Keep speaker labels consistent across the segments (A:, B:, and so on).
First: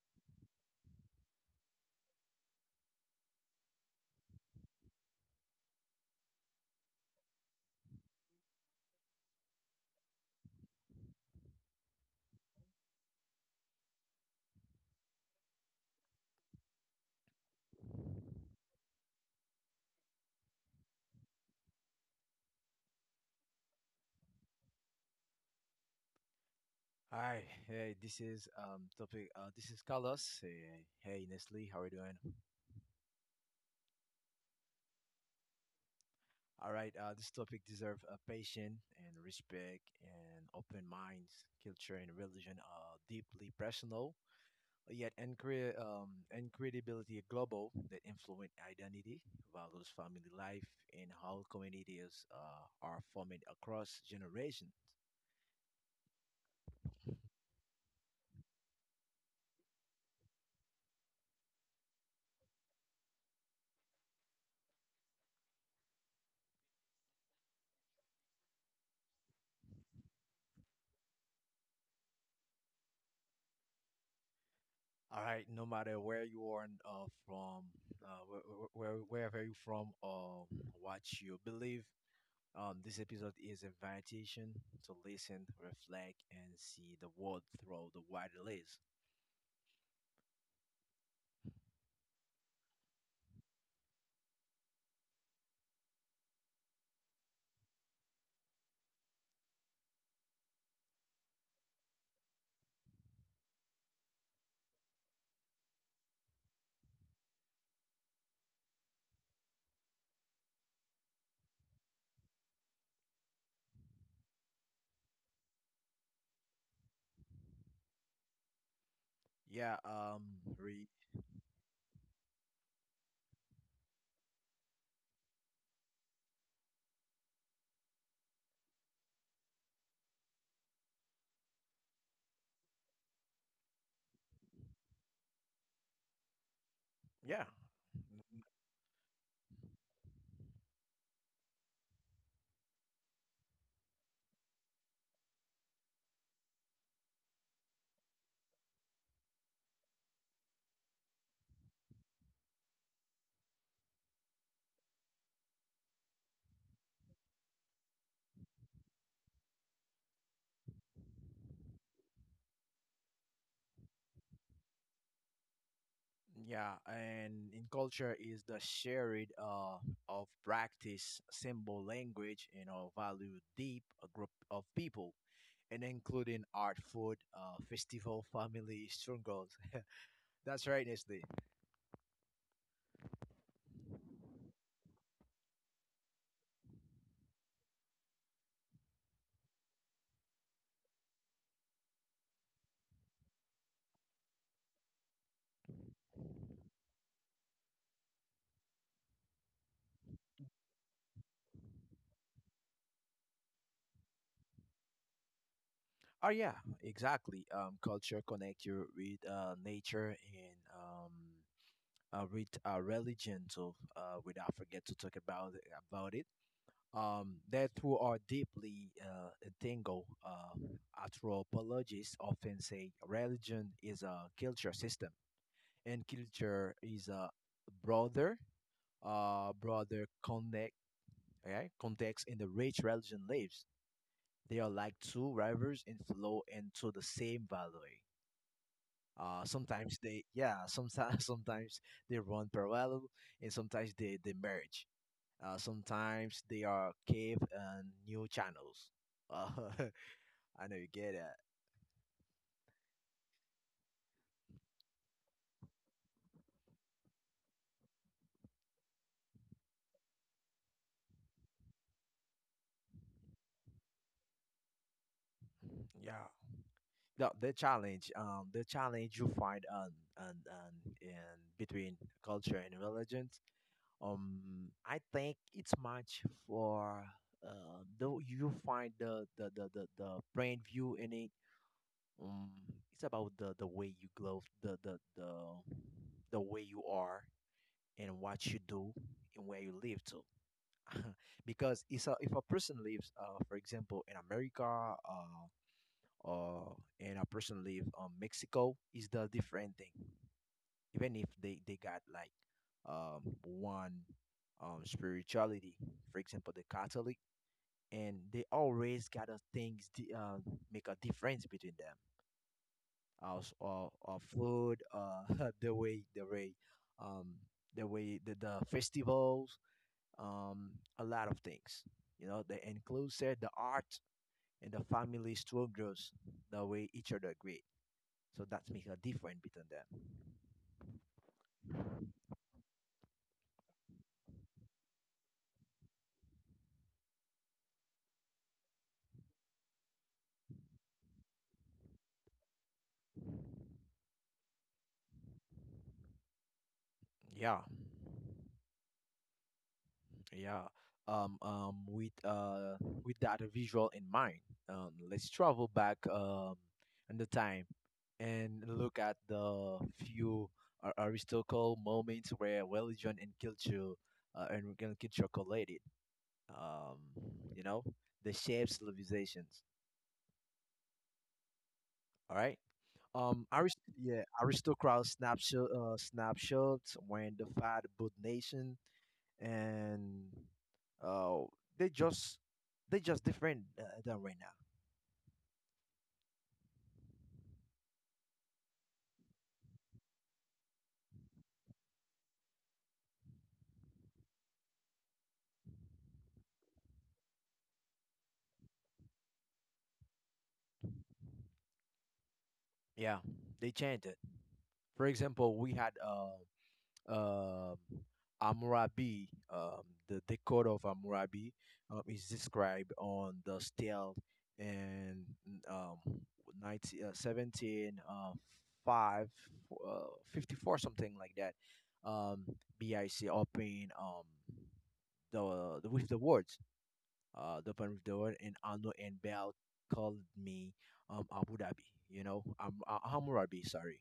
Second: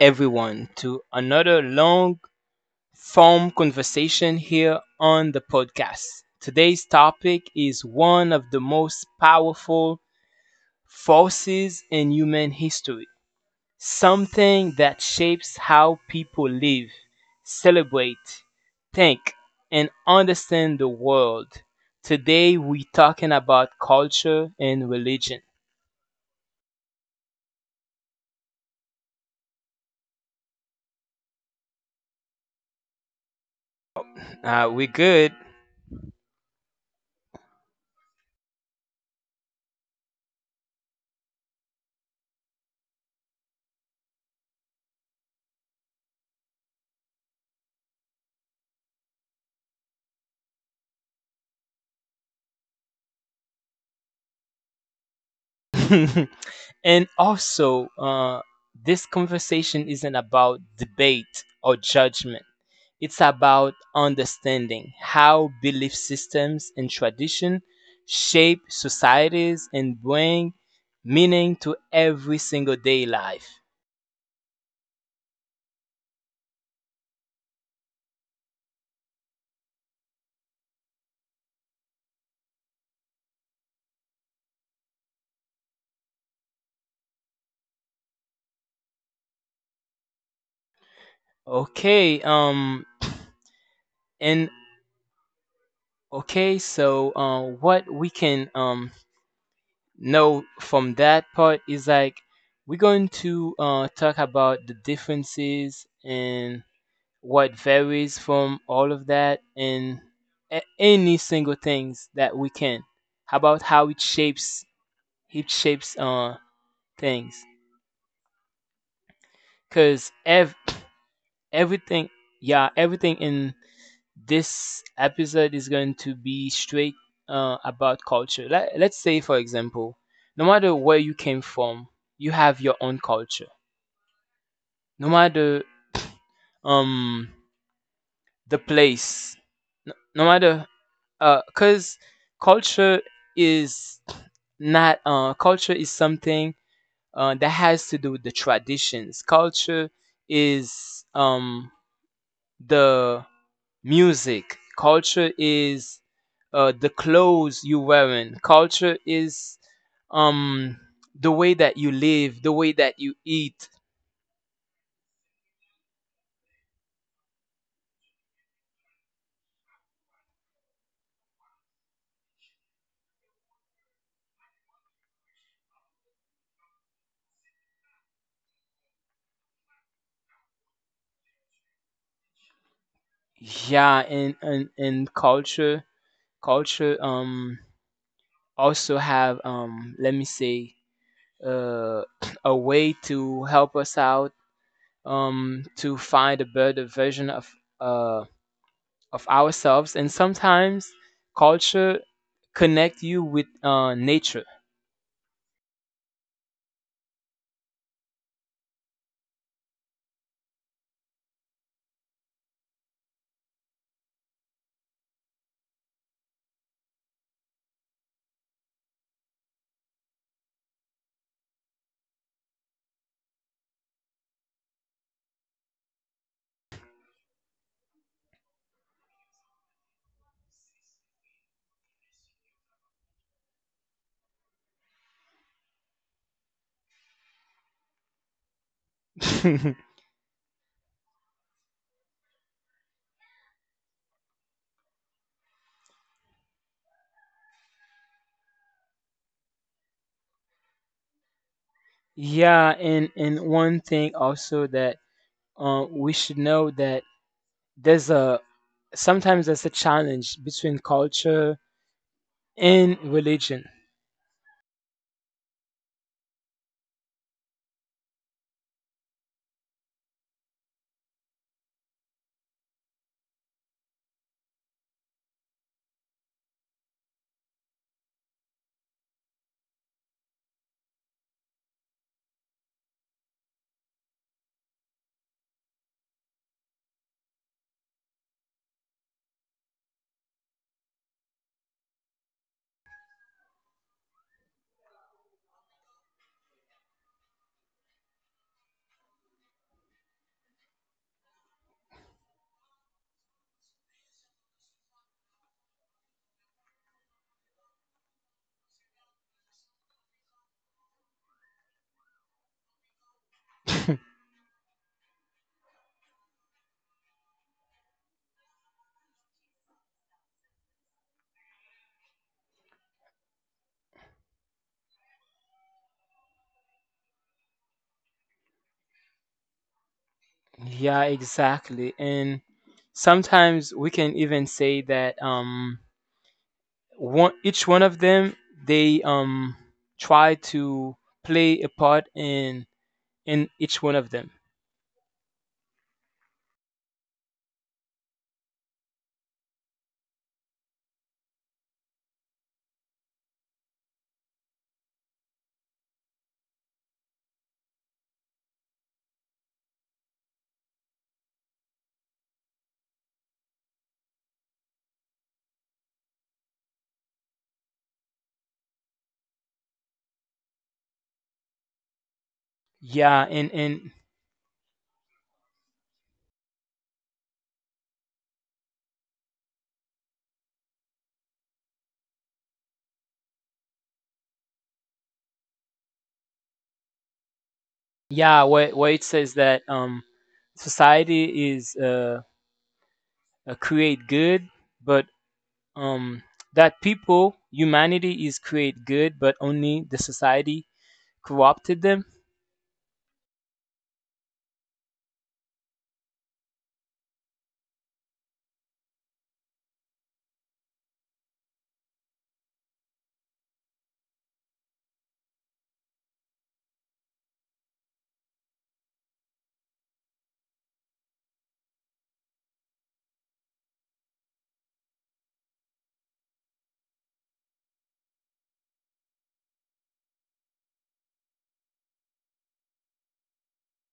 A: everyone, to another long form conversation here on the podcast. Today's topic is one of the most powerful forces in human history, something that shapes how people live, celebrate, think, and understand the world. Today, we're talking about culture and religion.
B: Hi, hey, this is topic. This is Carlos. Hey, hey, Nestle, how are you doing?
A: We're good.
B: All right, this topic deserves a patient and respect and open minds. Culture and religion are deeply personal, yet incredibility global that influence identity, values, family life, and how communities are formed across generation.
A: And also, this conversation isn't about debate or judgment. It's about understanding how belief systems and tradition shape societies and bring meaning to every single day life.
B: All right, no matter where you are from, uh, where, wherever you're from, or what you believe, this episode is an invitation to listen, reflect, and see the world through the wide lens.
A: Okay, and okay, so what we can No, from that part is like we're going to talk about the differences and what varies from all of that and any single things that we can about how it shapes it shapes things
B: Yeah,
A: because
B: um, re-
A: everything yeah everything in this episode is going to be straight about culture. Let's say for example, no matter where you came from, you have your own culture, no matter um
B: yeah,
A: the place, no matter cuz culture is not — culture is something that has to do with the traditions. Culture is the music. Culture is the clothes you wearing. Culture is um the way that you live, the way that you eat.
B: yeah, and in culture is the shared of practice, symbol, language, and our value deep a group of people, and including art, food, festival, family, struggles, that's right, Nestle.
A: Yeah, and culture also have, let me say, uh a way to help us out, to find a better version uh of ourselves. And sometimes culture connect you with nature.
B: Oh yeah, exactly. Culture connect you with nature and with religion. So we don't forget to talk about about it. That who are deeply entangled, anthropologists often say religion is a culture system, and culture is a broader, broader connect, okay, context in the which religion lives. They are like two rivers in flow into the same valley. Uh, sometimes they, yeah, sometimes sometimes they run parallel, and sometimes they merge. Sometimes they are cave and new channels. Uh, I know you get it.
A: Yeah, and one thing also that we should know, that there's a sometimes there's a challenge between culture and religion.
B: Yeah. The challenge, the challenge you find on in between culture and religion. I think it's much for though you find the brand view in it. Um, it's about the way you glow, the the way you are and what you do and where you live too. Because it's a, if a person lives, for example, in America, or and a person live Mexico, is the different thing even if they got like one spirituality, for example the catholic, and they always got a things make a difference between them as or food the way um the way the festivals, um a lot of things, you know, the inclusive the art and the family struggles, the way each other great, so that's make a difference between them.
A: Yeah, exactly. And sometimes we can even say that one each one of them, they try to play a part in each one of them.
B: Yeah, yeah. With with that visual in mind, let's travel back in the time and look at the few historical moments where religion and culture and culture collided. um, you know, the shared civilizations. All right.
A: Yeah, and
B: Aristocrat snapshot, snapshots when they fight both nation and uh, they just they just different than right now.
A: yeah, where it says that society is create good, but um that people, humanity is create good, but only the society corrupted them.
B: Yeah, they changed it. For example, we had um, Hammurabi, the Code of Hammurabi, is described on the stele in um, 19, 17, 5, uh, 54, something like that, um, BIC, open the with the words, the open with the word, and Anu and Bel called me Abu Dhabi, you know, Hammurabi, sorry.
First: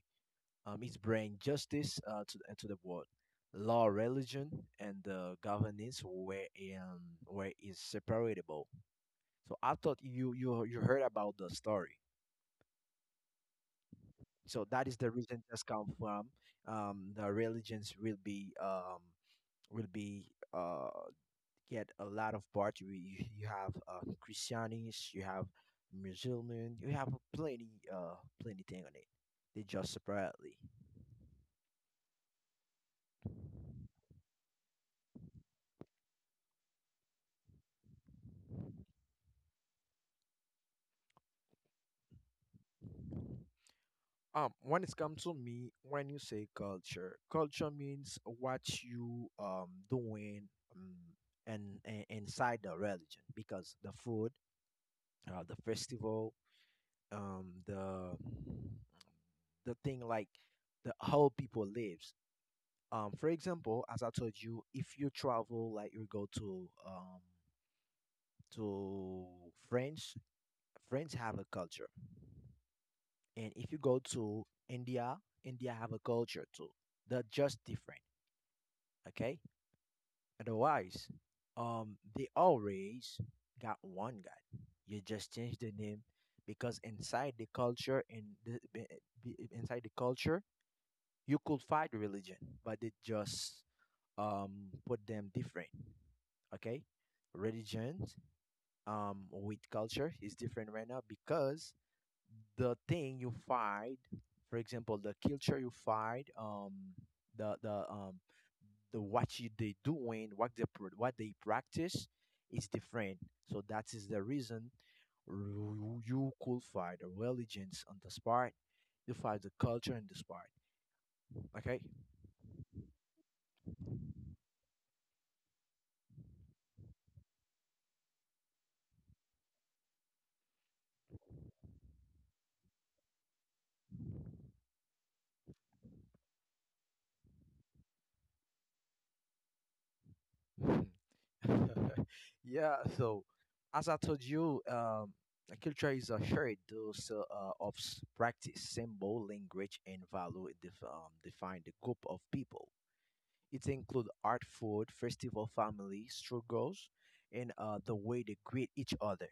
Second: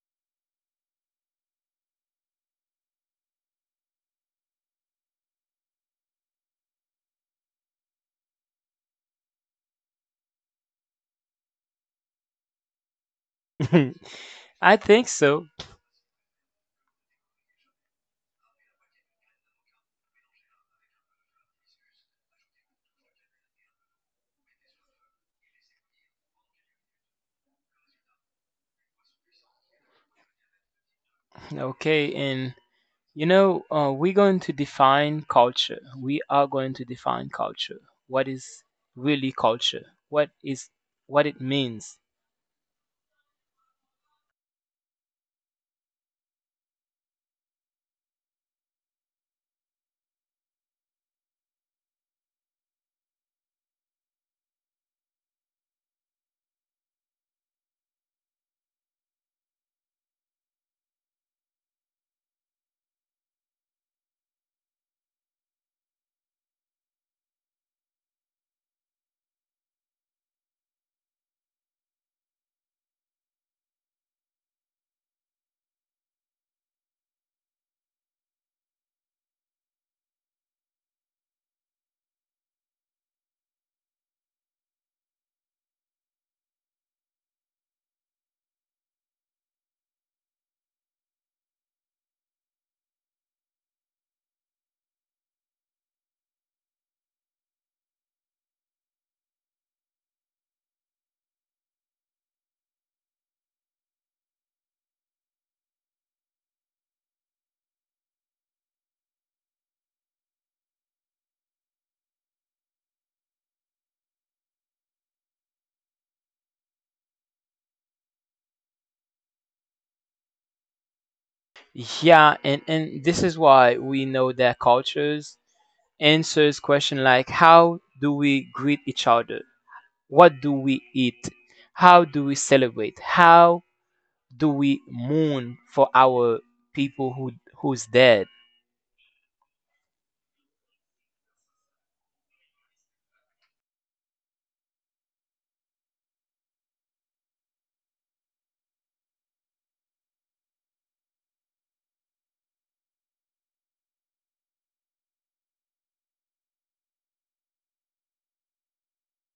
B: It bring justice to the world. Law, religion, and governance um, were inseparable. So I thought you heard about the story. So
A: I
B: that is
A: think
B: the reason
A: so.
B: that's come from the religions will be will be uh, get a lot of part. You have Christianities, you have Muslim, you have plenty uh plenty thing on it. They just separately.
A: Okay. and You know, we're going to define culture. We are going to define culture. What is really culture? What is what it means?
B: When it comes to me, when you say culture, culture means what you doing um and inside the religion because the food, the festival, um, the the thing like the how people lives. For example, as I told you, if you travel, like you go to to France, France have a culture, and if you go to India, India have a culture too. They're just different. Okay? Otherwise, they always got one God. You just change the name because inside the culture in inside the culture you could find religion, but they just put them different. Okay, religions with culture is different right now because the thing you find, for example, the culture you find, the the um, the what you, they doing, what they what they practice is different. So that is the reason you could find the religions on this part, you find the culture in this part. Okay.
A: Yeah, and this is why we know that cultures answers question like: how do we greet each other? What do we eat? How do we celebrate? How do we mourn for our people who who's dead?
B: Yeah. So, as I told you, a culture is a shared dose of practice, symbol, language, and value define the group of people. It includes art, food, festival, family, struggles, and the way they greet each other.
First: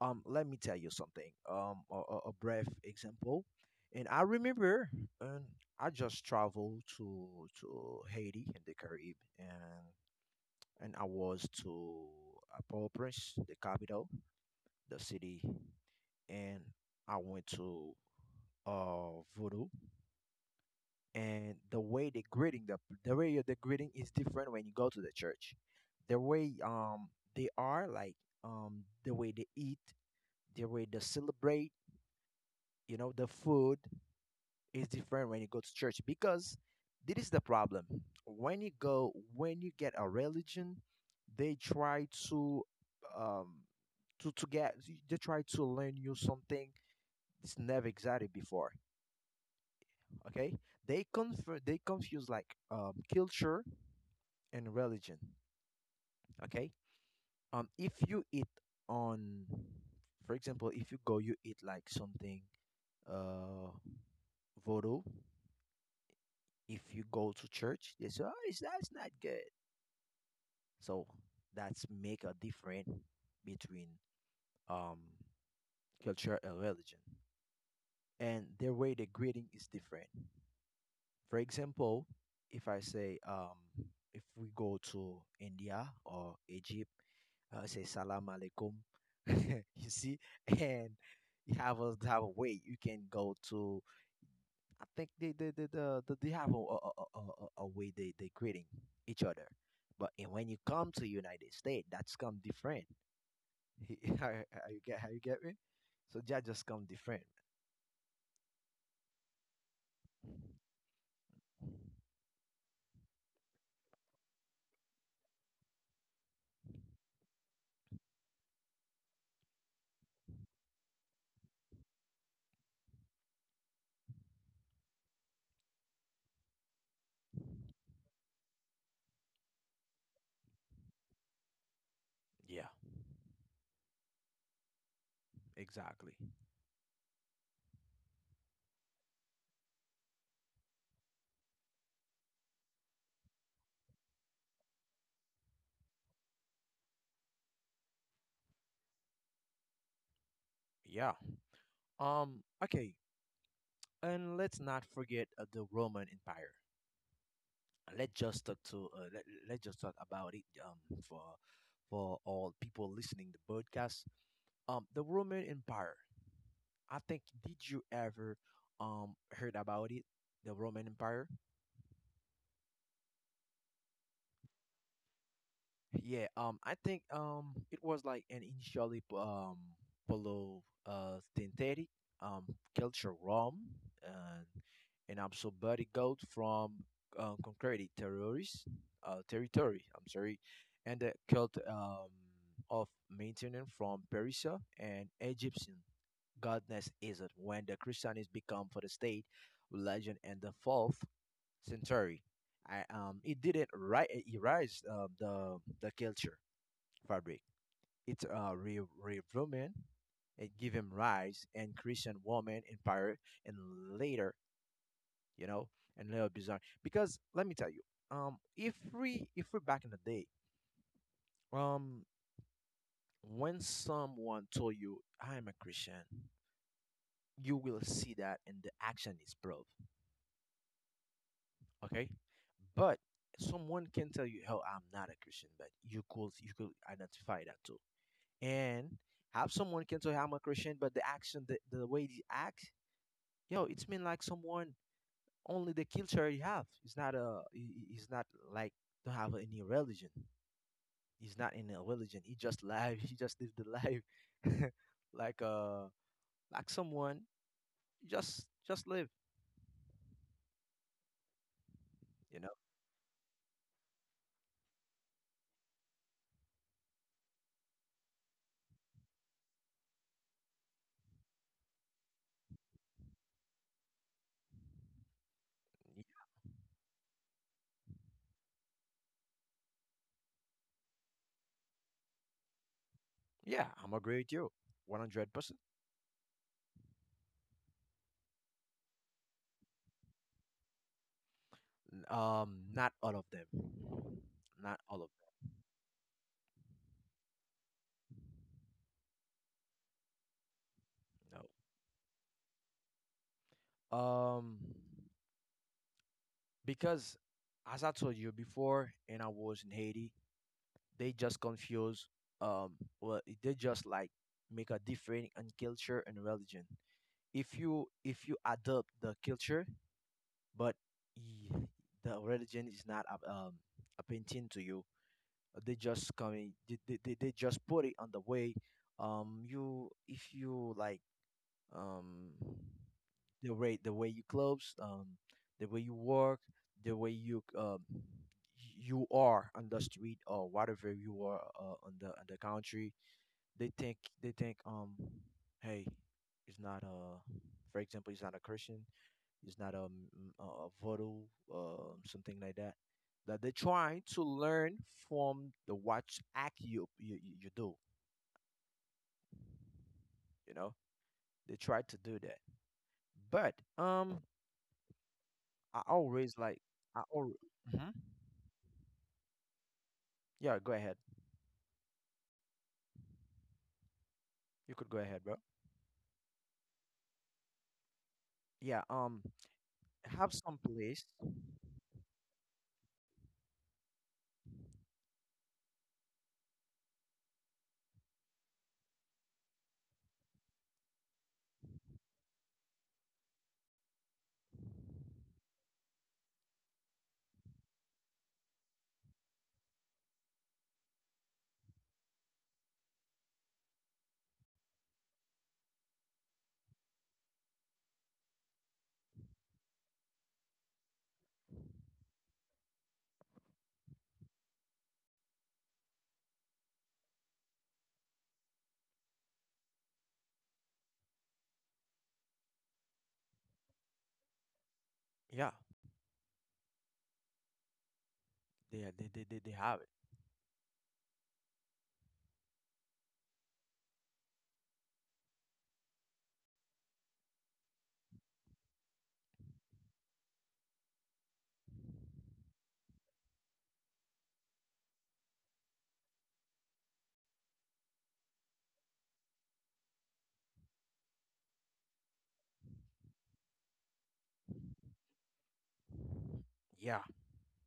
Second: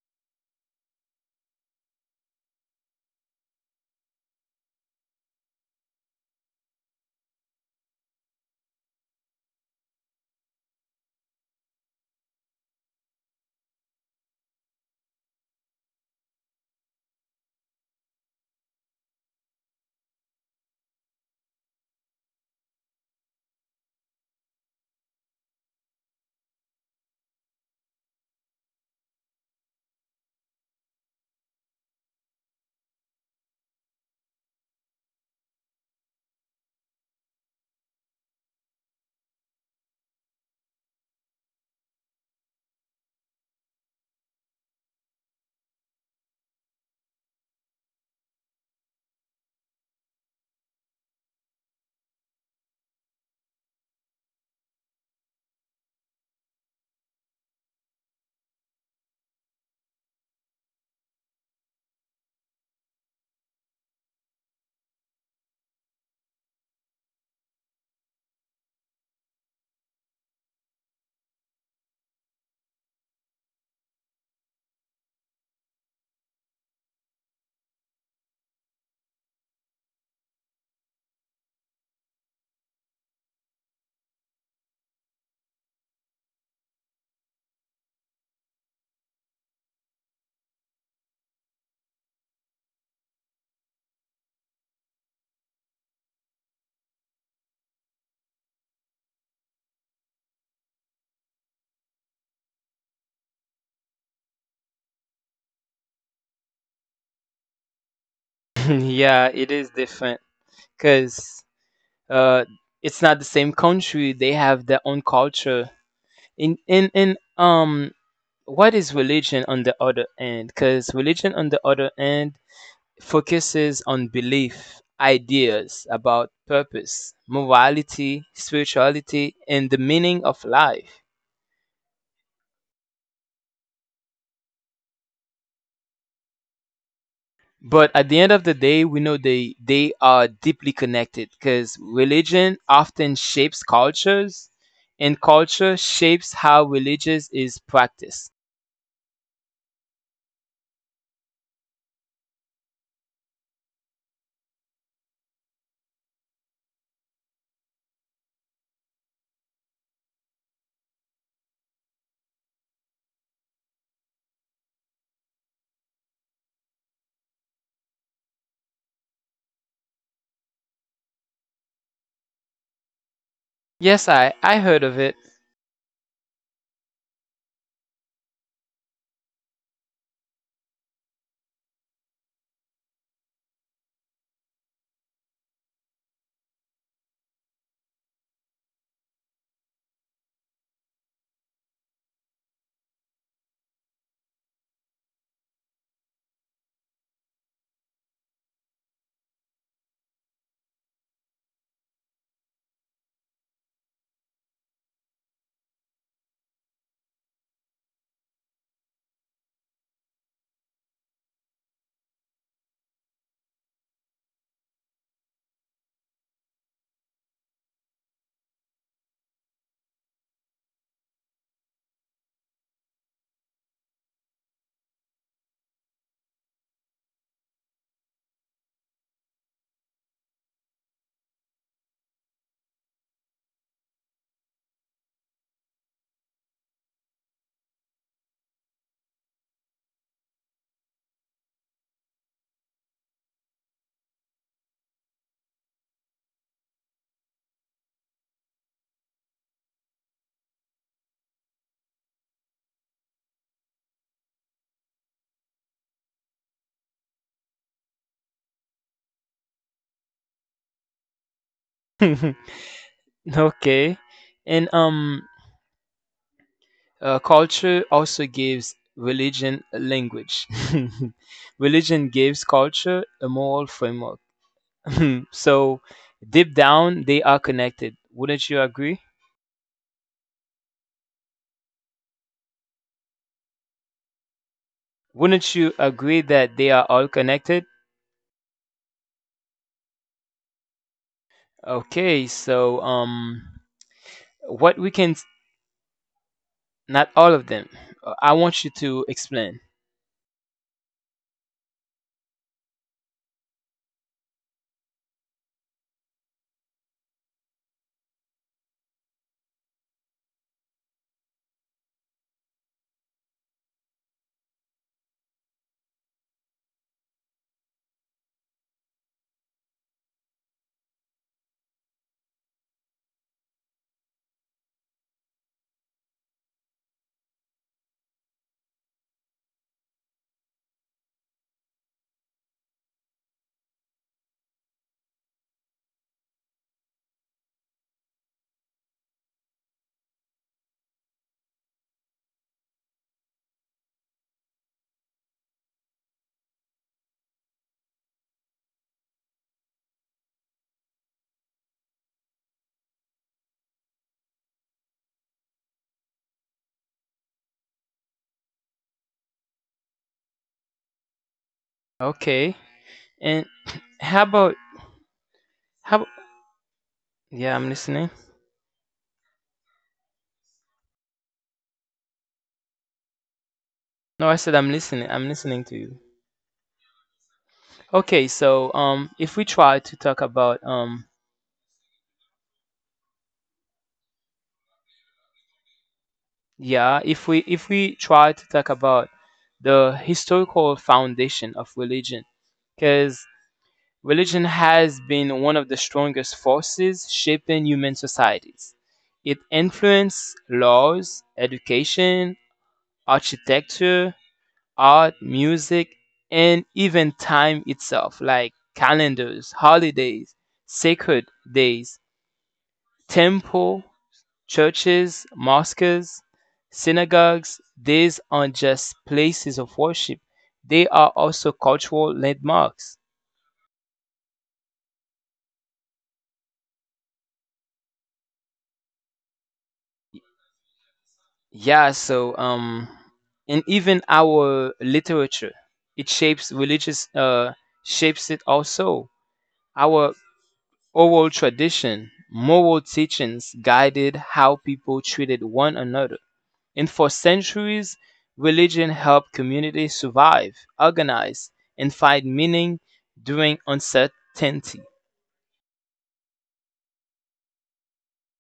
B: Let me tell you something. A brief example, and I remember, and I just traveled to Haiti in the Caribbean, and I was to Port-au-Prince, the capital, the city, and I went to voodoo. And the way they greeting the way the greeting is different when you go to the church. The way they are like the way they eat, the way they celebrate, you know, the food, is different when you go to church because this is the problem. When you go, when you get a religion, they try um to get they try to learn you something it's never existed before. Okay, they confuse like culture and religion. Okay, if you eat on, for example, if you go you eat like something uh voodoo. If you go to church, they say, "Oh, it's, that's not good." So that's make a difference between um, culture and religion, and their way the greeting is different. For example, if I say, if we go to India or Egypt, I say "Salam alaikum." You see, and you have a way you can go to, I think they, the they have a way they greeting each other, but and when you come to United States, that's come different. How, how you get me? So that just come different.
A: Yeah, it is different because uh, it's not the same country. They have their own culture. In — what is religion on the other end? Because religion on the other end focuses on belief, ideas about purpose, morality, spirituality, and the meaning of life.
B: Yeah, exactly.
A: But at the end of the day, we know they are deeply connected because religion often shapes cultures, and culture shapes how religious is practiced.
B: Yeah. Okay. And let's not forget the Roman Empire. Let's just talk to let let's just talk about it. For for all people listening the podcast. The Roman Empire, I think did you ever heard about it, the Roman Empire?
A: Yes, I heard of it.
B: Yeah, I think it was like an initially below synthetic um culture realm and an absolute gold from concrete terrorist territory. I'm sorry, and the cult of maintenance from Persia and Egyptian godness is it when the Christianist become for the state religion and the fourth Century, I, it didn't erase the culture fabric. It revolumen, it gave him rise and Christian woman empire and later, you know, and later bizarre. Because let me tell you, if we if we're back in the day, um, when someone told you I'm a Christian, you will see that and the action is proof. Okay, but someone can tell you, oh, I'm not a Christian, but you could identify that too. And have someone can tell you I'm a Christian, but the action, the way they act, yo, it's mean like someone only the culture you have, it's not a he's not like don't have any religion, he's not in a religion, he just live he just live the life like uh like someone just live, you know.
A: Okay. And culture also gives religion a language. Religion gives culture a moral framework. So
B: Y-
A: deep down they are connected. Wouldn't you agree?
B: yeah, I'm agree with you
A: Wouldn't you
B: 100%.
A: agree that they are all connected? Okay, so
B: Not all of them.
A: what we can
B: Not all of
A: not all of them. I want you to explain.
B: them. No. Because as I told you before, and I was in Haiti, they just confuse. Um, well, they just like make a difference in culture and religion. If you adopt the culture, but y- the religion is not a, appealing to you, they just coming. They just put it on the way. You if you like um, the way you clothes, the way you work, the way you you are on the street or whatever you are on the country. They think hey, it's not a, for example, it's not a Christian, it's not a, a voodoo, something like that. That they're trying to learn from the watch act you do. You know, they
A: Okay.
B: try to do that,
A: And how
B: but
A: about
B: um
A: how
B: I always like
A: yeah, I'm
B: I
A: listening.
B: always hmm yeah, go ahead.
A: No, I said I'm listening. I'm
B: You could
A: listening
B: go
A: to
B: ahead,
A: you.
B: bro.
A: Okay, so if we
B: yeah
A: try to
B: um
A: talk about
B: have some place.
A: yeah, if we try to talk about the historical foundation of religion, because religion has been one of the strongest forces shaping human societies. It influenced laws, education, architecture, art, music, and even time itself, like calendars, holidays, sacred days, temple, churches, mosques, synagogues — these aren't just places of worship, they are also cultural landmarks.
B: Yeah, they have it.
A: Yeah, so and even our literature, it shapes religious shapes it also. Our oral tradition, moral teachings guided how people treated one another. And for centuries, religion helped communities survive, organize, and find meaning during uncertainty.
B: Yeah,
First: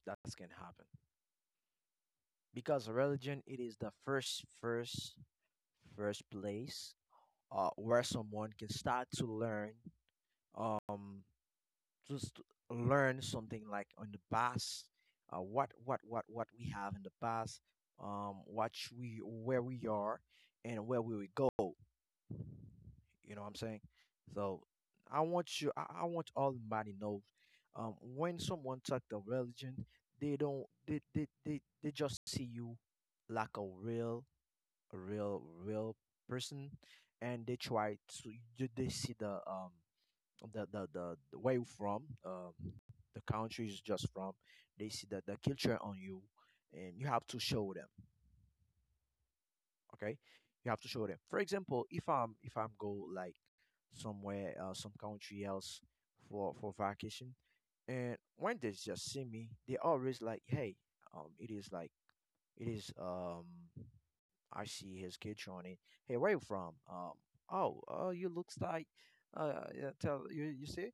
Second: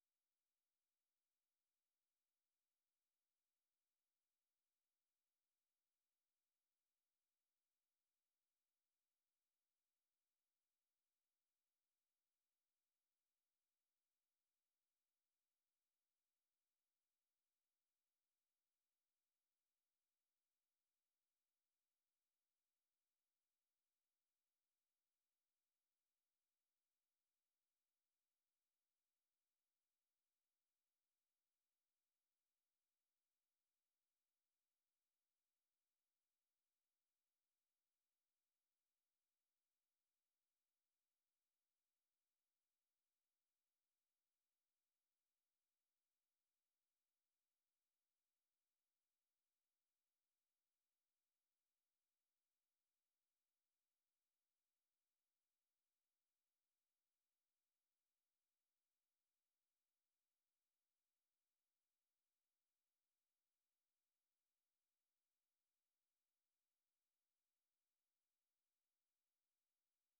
B: that's gonna happen because religion, it is the first place where someone can start to learn, um just learn something like on the past, what we have in the past, we where we are and where we will go. You know what I'm saying? So I want you, I want all everybody know, when someone talk the religion, they don't, they just see you like a real, real person, and they try to, they see the, the where you from, the country is just from, they see the culture on you, and you have to show them. Okay, you have to show them. For example, if I'm go like somewhere, some country else for vacation, and when they just see me, they always like, hey, it is like, it is I see his kitchen on it. Hey, where you from? Oh, you looks like, yeah, tell you, you see.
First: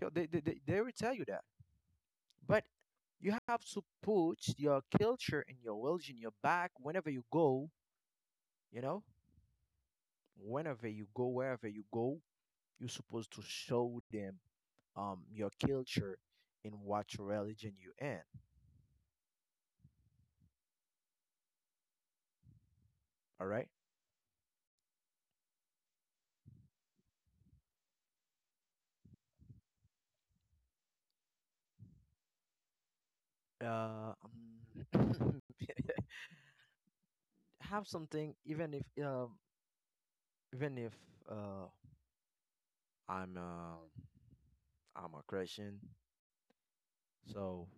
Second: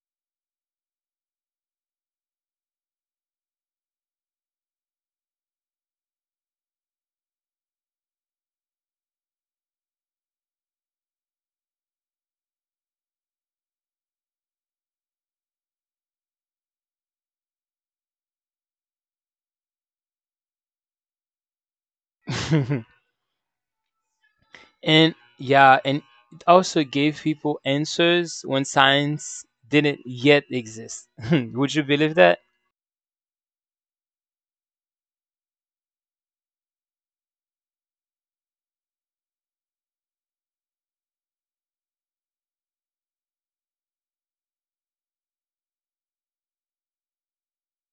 B: Yo, they will tell you that. But you have to put your culture and your religion your back whenever you go, you know, whenever you go, wherever you go, you're supposed to show them your culture and what religion you in. All right.
A: And yeah, and it also gave people answers when science didn't yet exist. Would you believe that?
B: Uh, um, have something, even if even if uh I'm uh I'm a Christian, so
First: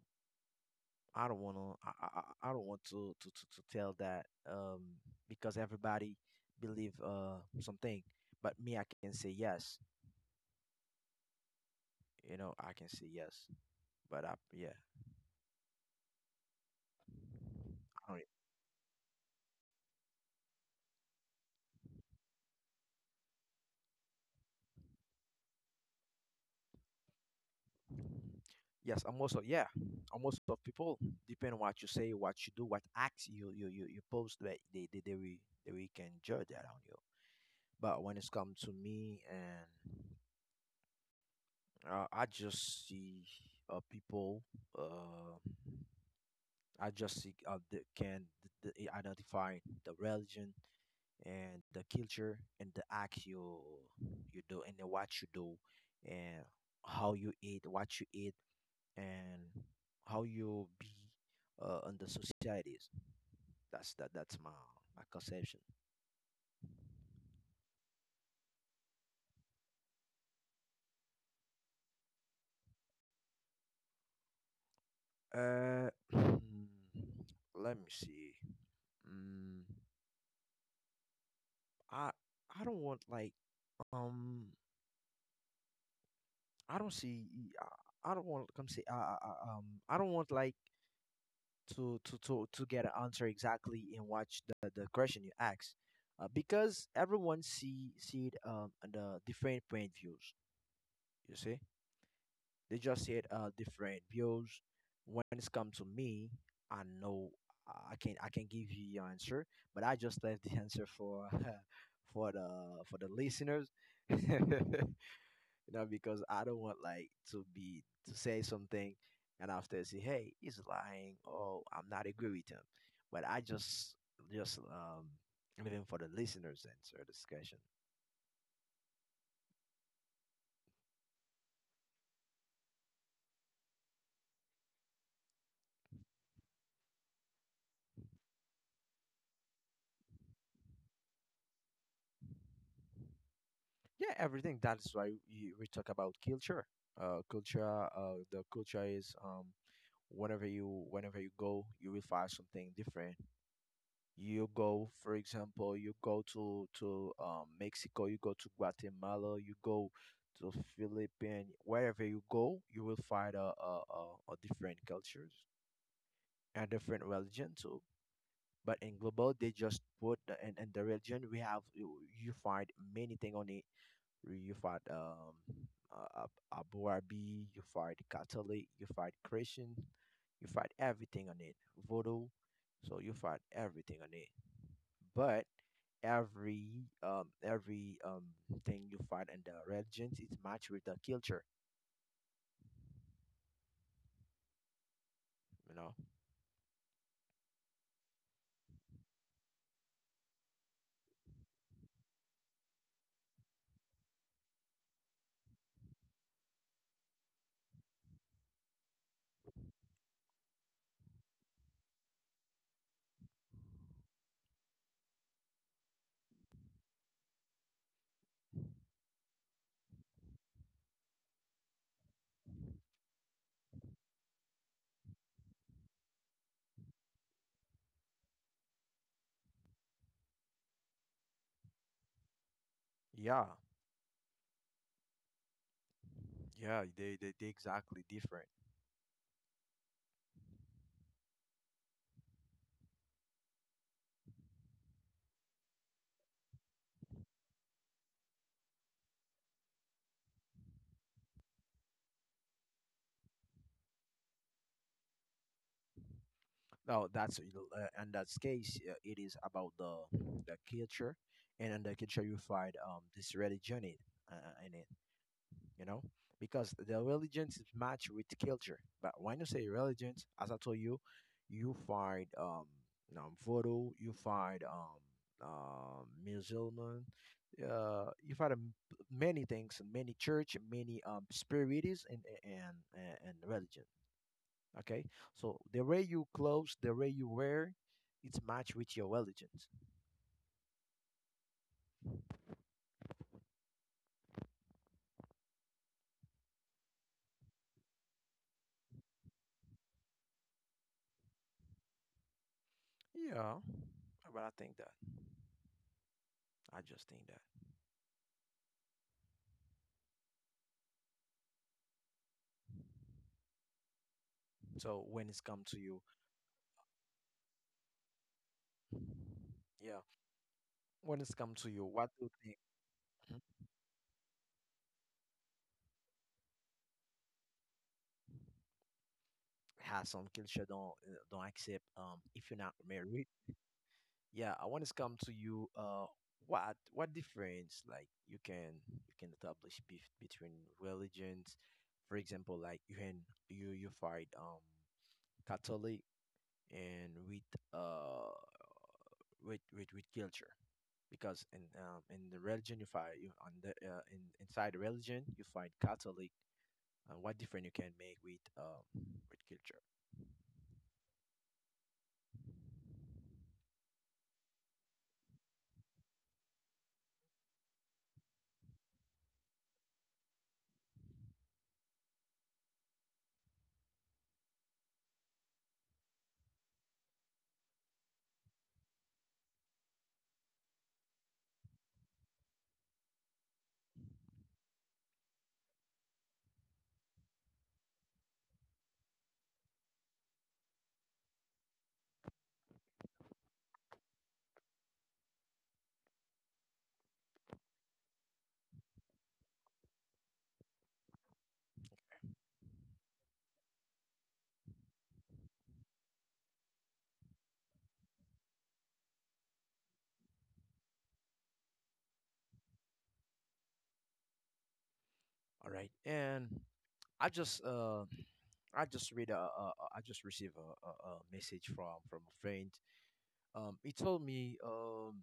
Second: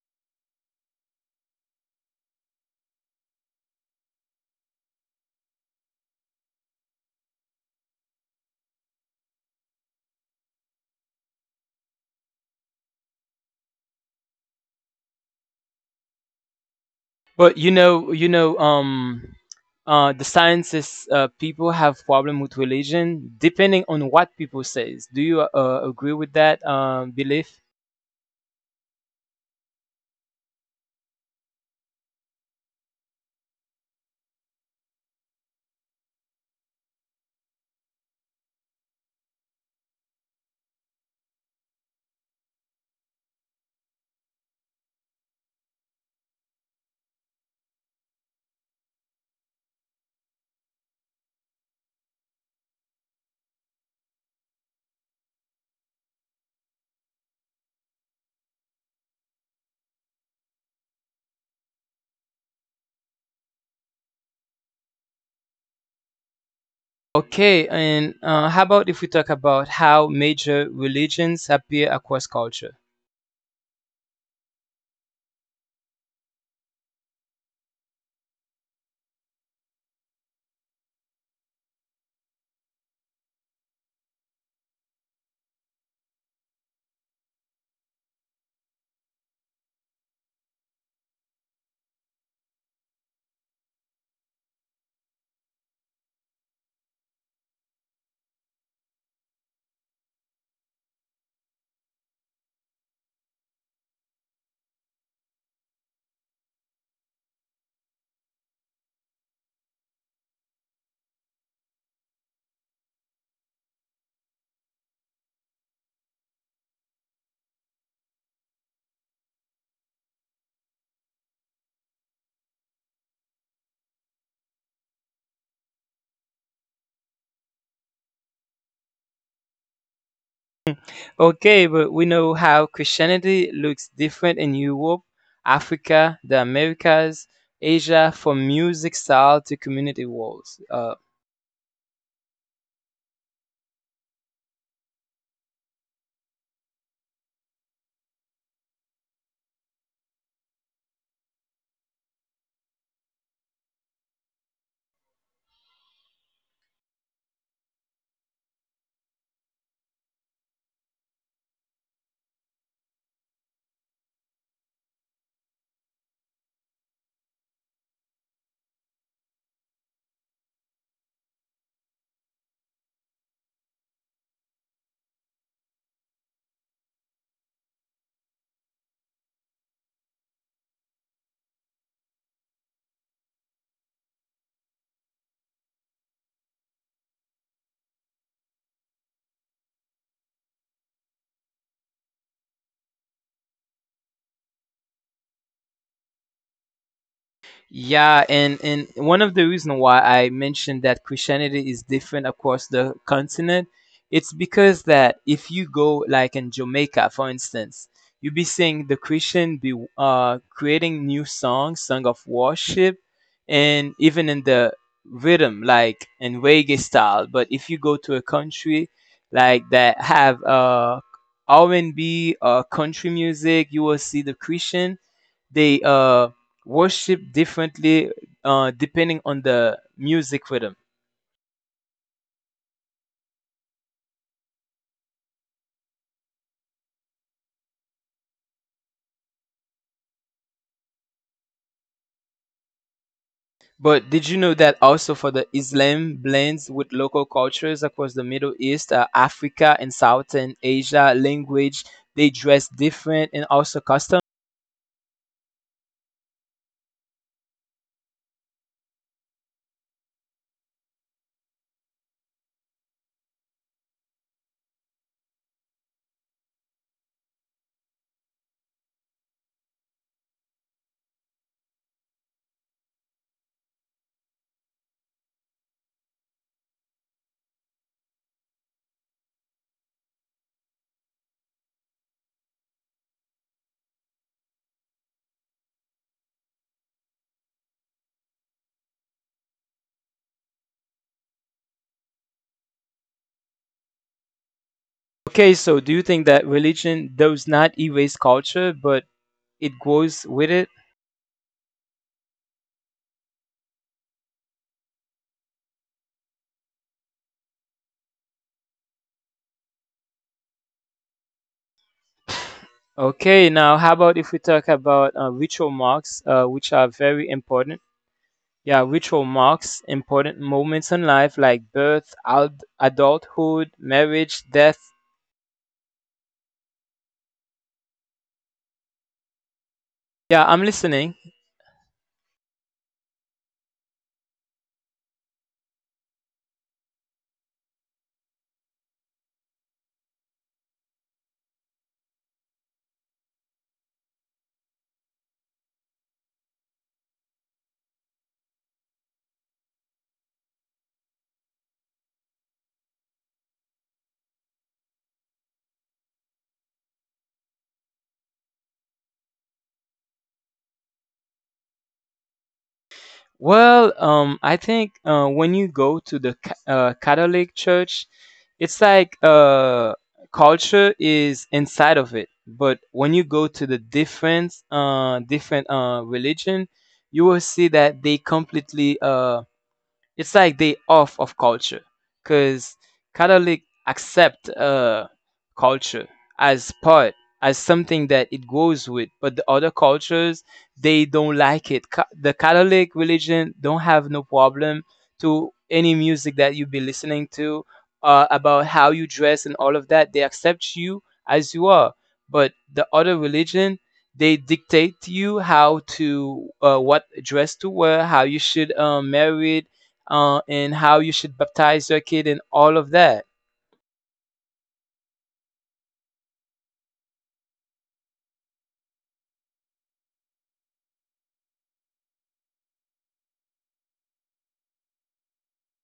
B: I don't wanna I don't want to, tell that, because everybody believe something, but me, I can say yes. You know, I can say yes, but I, yeah.
A: But you
B: All
A: know,
B: right.
A: you know, the scientists, people have problem with religion depending on what people says. Do you agree with that belief?
B: Yes, I'm also, yeah, I'm most of people depend on what you say, what you do, what acts you post, that they will, they will can judge that on you. But when it's come to me and I just see people, uh, I just see the, can the, identify the religion and the culture and the act you you do and the, what you do, and how you eat, what you eat, and how you'll be in the societies. That's that. That's my my conception.
A: Okay, and how about if we talk about how major religions appear across culture?
B: Uh, let me see. Mm, I I don't want like, um I don't see, I don't want come say I don't want like to get an answer exactly in the question you ask, because everyone see it the different point views. You see, they just said different bills. When it's come to me, I know I can, I can give you your answer, but I just left the answer for for the for the listeners, you know, because I don't want like to be, to say something and after say, hey, he's lying. Oh, I'm not agree with him, but I just leaving for the listeners answer discussion.
A: Okay, but we know how Christianity looks different in Europe, Africa, the Americas, Asia, from music style to community walls.
B: Yeah, everything, that's why we talk about culture, uh culture the culture is, whenever you, whenever you go, you will find something different. You go, for example, you go to Mexico, you go to Guatemala, you go to Philippines. Wherever you go, you will find a different cultures and different religion too. But in global, they just put the, in the religion, we have you, you find many thing on the, you fight Abu Arabi, you fight Catholic, you fight Christian, you fight everything on it. Voodoo, so you fight everything on it. But every thing you fight in the religions is matched with the culture, you know.
A: Yeah, and one of the reason why I mentioned that Christianity is different across the continent, it's because that if you go like in Jamaica, for instance, you be seeing the Christian be creating new songs, song of worship, and even in the rhythm like in reggae style. But if you go to a country like that have R and B or country music, you will see the Christian they worship differently depending on the music rhythm.
B: Yeah, yeah, they exactly different.
A: But did you know that also for the Islam blends with local cultures across the Middle East, Africa, and Southern Asia language? They dress different and also custom.
B: Now that's in that case, it is about the culture, and in the culture you find this religion in it. You know, because the religions is matched with culture. But when you say religions, as I told you, you find voodoo, you find Muslim, you find many things, many church, many spirits and and religion. Okay, so the way you clothes, the way you wear, it's matched with your religions.
A: Okay, so do you think that religion does not erase culture, but it grows with it?
B: Yeah, but I think that, I just think that.
A: Okay, now how about if we talk about ritual
B: So when
A: marks,
B: it's come to
A: which
B: you,
A: are very important? Yeah, ritual marks important
B: yeah.
A: moments in life like
B: When it's
A: birth,
B: come to you, what do you think?
A: adulthood,
B: Mhm.
A: marriage, death. Yeah, I'm
B: Has some
A: listening.
B: culture don't accept if you're not married? Yeah, I want to come to you. What difference like you can, you can establish between religions? For example, like you can, you fight Catholic and with uh with culture, because in the religion you fight you on the in inside the religion you find Catholic. What difference you can make with culture?
A: Well, I think when you go to the Catholic Church, it's like — culture is inside of it. But when you go to the different, different religion, you will see that they completely it's like they off of culture, because Catholic accept culture as part, as something that it goes with. But the other cultures they don't like it. The Catholic religion don't have no problem to any music that you be listening to, about how you dress and all of that. They accept you as you are. But the other religion, they dictate to you how to, what dress to wear, how you should marry, and how you should baptize your kid and all of that.
B: All right, and I just uh, I just read a I just received a message from a friend. He told me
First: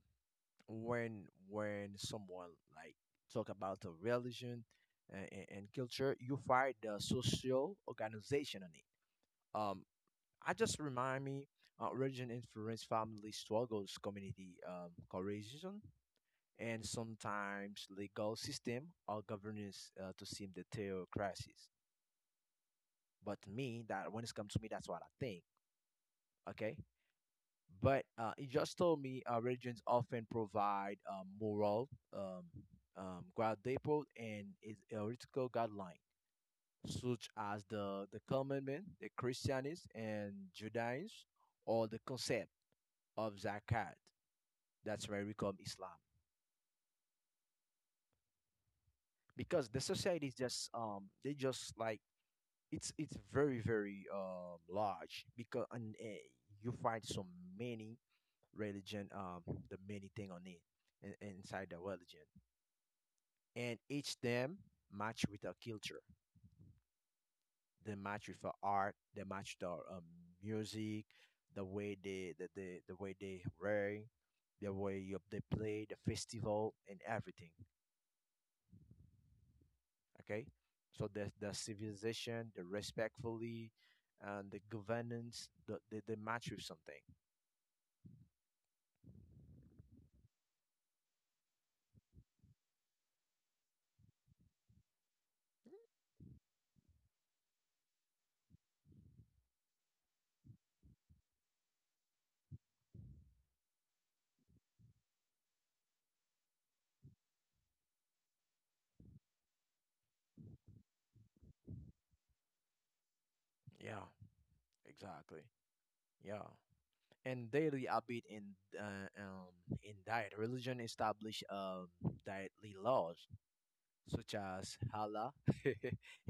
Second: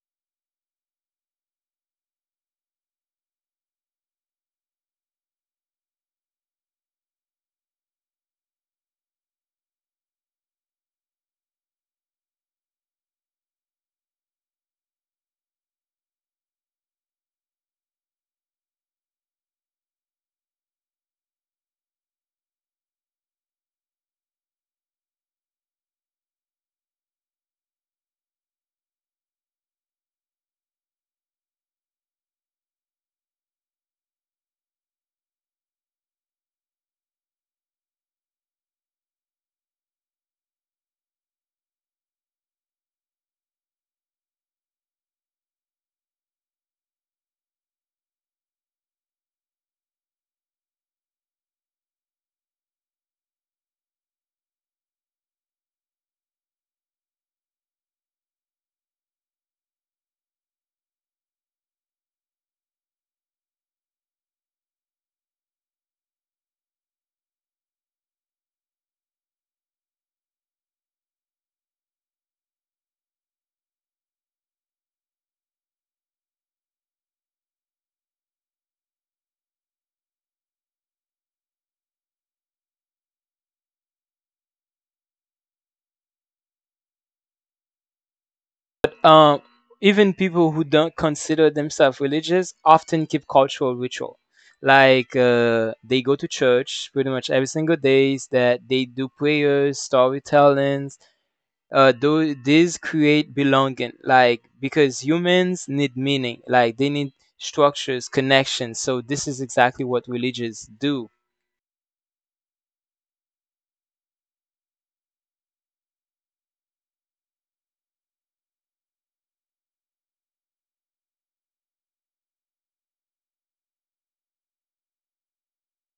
B: when someone like talk about the religion and, and culture, you find the social organization on it. Um, I just remind me, religion influence family struggles, community coercion, and sometimes legal system or governance to seem the theocracies. But to me, that when it's come to me, that's what I think. Okay. But he just told me, religions often provide moral um, quadruple and is heretical guideline, such as the commandment, the Christianism and Judaism, or the concept of zakat. That's where we call Islam, because the society is just they just like, it's very very large, because and you find so many religion, the many thing on it, inside the religion, and each them match with a culture. They match with a art. They match the music, the way they the, the way they wear, the way you, they play, the festival, and everything. Okay, so the civilization, the respectfully, and the governance, the match with something.
A: But even people who don't consider themselves religious often keep cultural ritual. Like they go to church pretty much every single days. That they do prayers, storytellings. Those these create belonging. Like because humans need meaning. Like they need structures, connections. So this is exactly what religious do.
B: Yeah, exactly. Yeah. And daily habit in diet. Religion established dietary laws such as halal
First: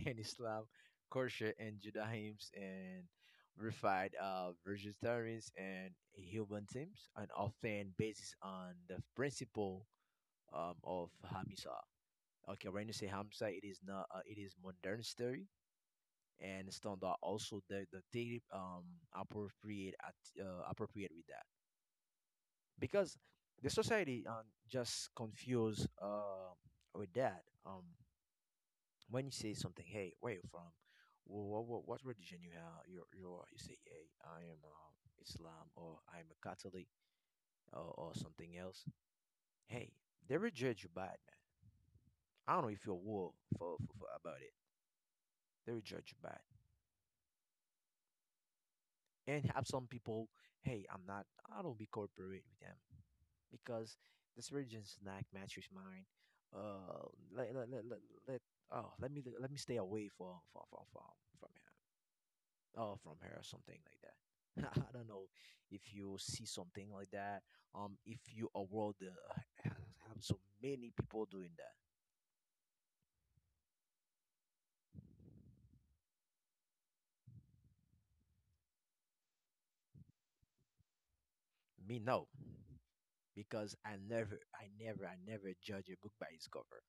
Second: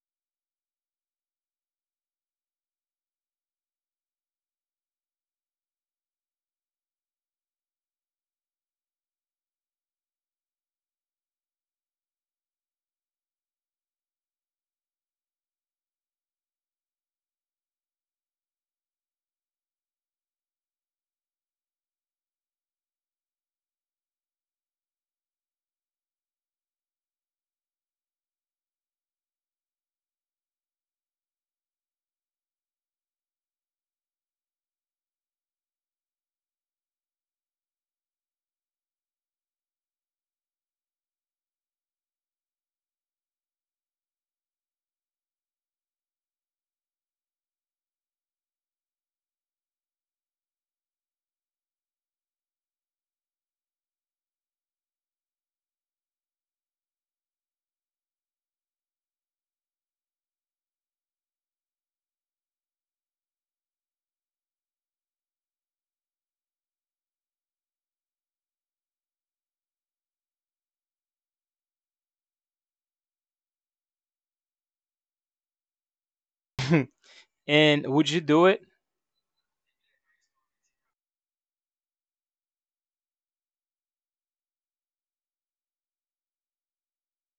B: and Islam, kosher and Judaism, and refined vegetarians and human teams, and often based on the principle of Hamisa. Okay, when you say Hamsa, it is not it is modern story and standard, also the daily appropriate at, appropriate with that. Because the society just confused with that. When you say something, hey, where you from? What religion you have? You are. You say, hey, I am Islam, or I am a Catholic, or something else. Hey, they will judge you bad, man. I don't know if you're war for about it. They will judge you bad. And have some people, hey, I'm not. I don't be corporate with them, because the surgeon's snack matches mine. Uh, let let let let, let, oh, let me stay away from from her. Oh, from her or something like that. I don't know if you see something like that. If you a world, have so many people doing that.
A: And would you do it?
B: Me, no, because I never judge a book by its cover.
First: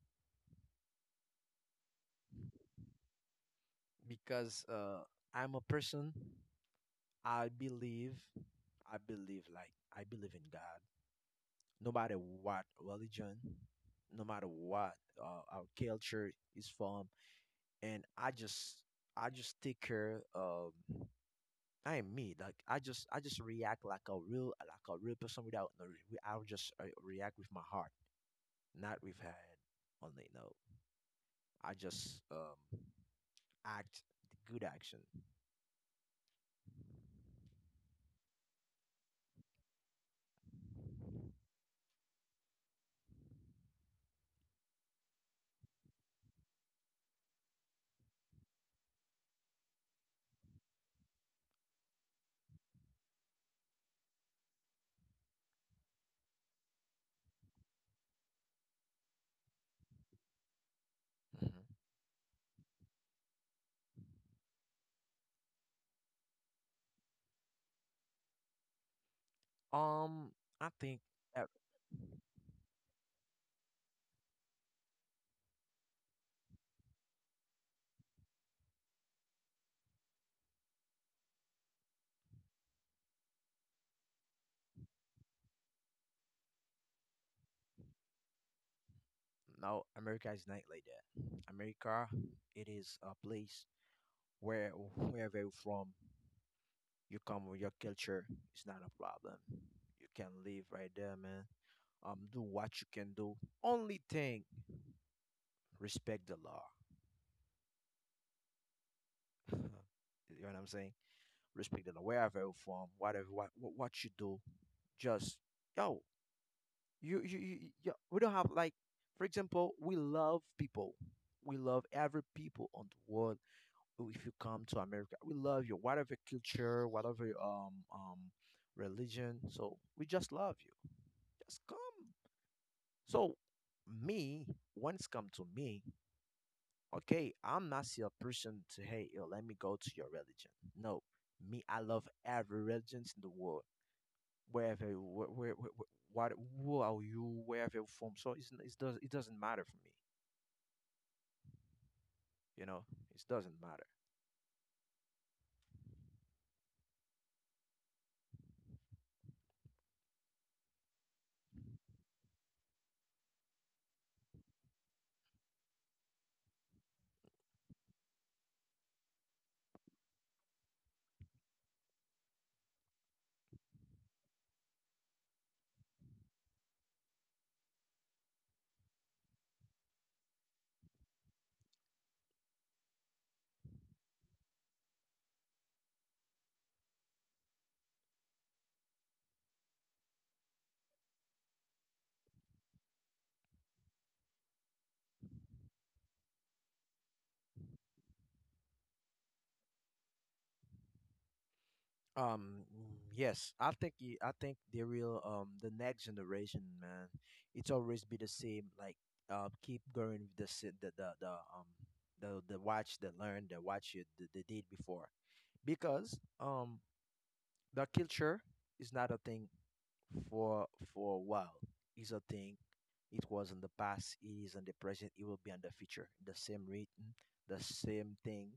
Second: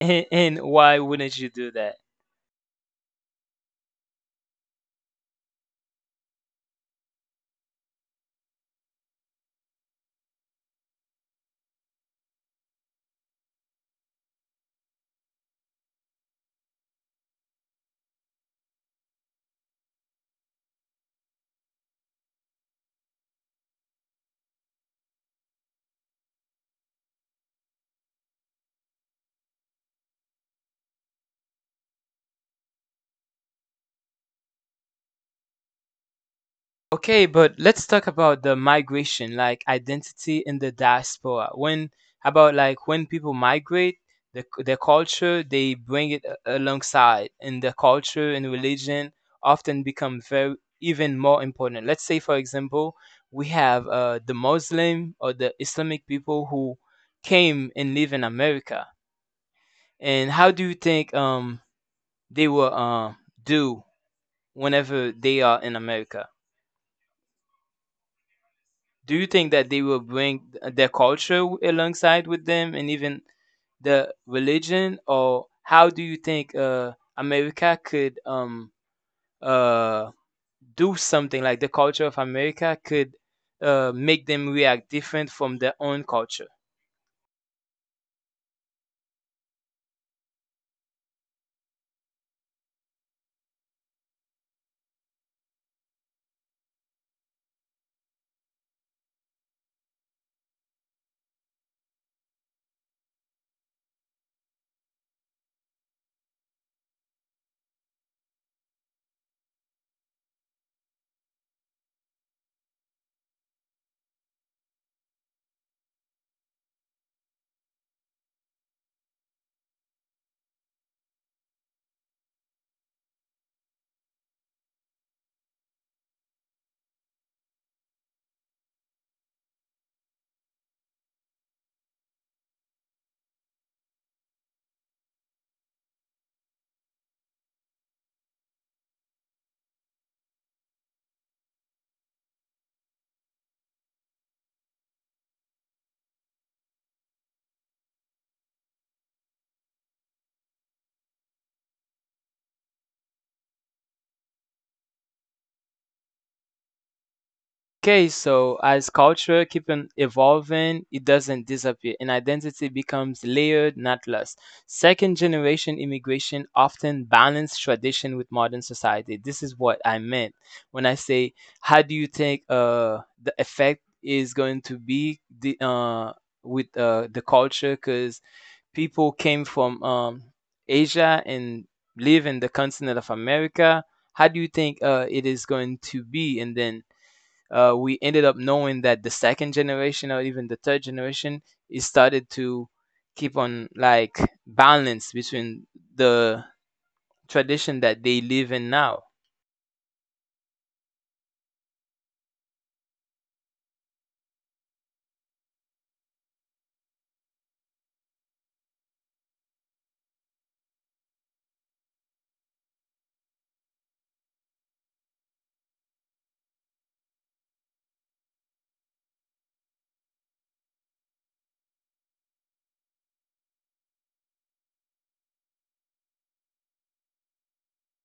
A: And why wouldn't you do that?
B: Because I'm a person. I believe, I believe like I believe in God, no matter what religion, no matter what our culture is from. And I just, I just take care of, I am me. Like I just react like a real person without no. I'll just react with my heart, not with head only. No, I just act the good action.
A: Okay, but let's talk about the migration, like identity in the diaspora. When about like when people migrate, the, their culture they bring it alongside, and the culture and religion often become very even more important. Let's say, for example, we have the Muslim or the Islamic people who came and live in America, and how do you think
B: Mhm.
A: they will do whenever they are in America? Do you think that they will
B: Um,
A: bring
B: I
A: their
B: think
A: culture
B: uh,
A: alongside with them and even the religion? Or how do you think America could uh, do something like the culture of America could make them react different from their own culture?
B: no, America is not like that. America, it is a place where wherever you're from, you come with your culture. It's not a problem. You can live right there, man. Do what you can do. Only thing, respect the law. You know what I'm saying? Respect the law, wherever you're from, whatever what you do. Just, yo, you, we don't have like, for example, we love people, we love every people on the world. Oh, if you come to America, we love you, whatever culture, whatever religion, so we just love you, just come. So me, when it's come to me, okay, I'm not see a person to, hey, yo, let me go to your religion. No, me, I love every religion in the world, wherever, where what, who are you, wherever you're from. So it's, it's does, it doesn't matter for me, you know, it doesn't matter.
A: Okay, so as culture keep on evolving, it doesn't disappear, and identity becomes layered, not lost. Second generation immigration often balance tradition with modern society. This is what I meant when I say, how do you think the effect is going to be the, with the culture? Because people came from Asia and live in the continent of America. How do you think it is going to be? And then we ended up knowing that the second generation or even the third generation is started to keep on like balance between the tradition that they live in now.
B: Yes, I think I think the real the next generation, man, it's always be the same. Like, keep going with the the watch, the learn, the watch you the did before, because the culture is not a thing for for a while. It's a thing. It was in the past. It is in the present. It will be in the future. The same written, the same thing.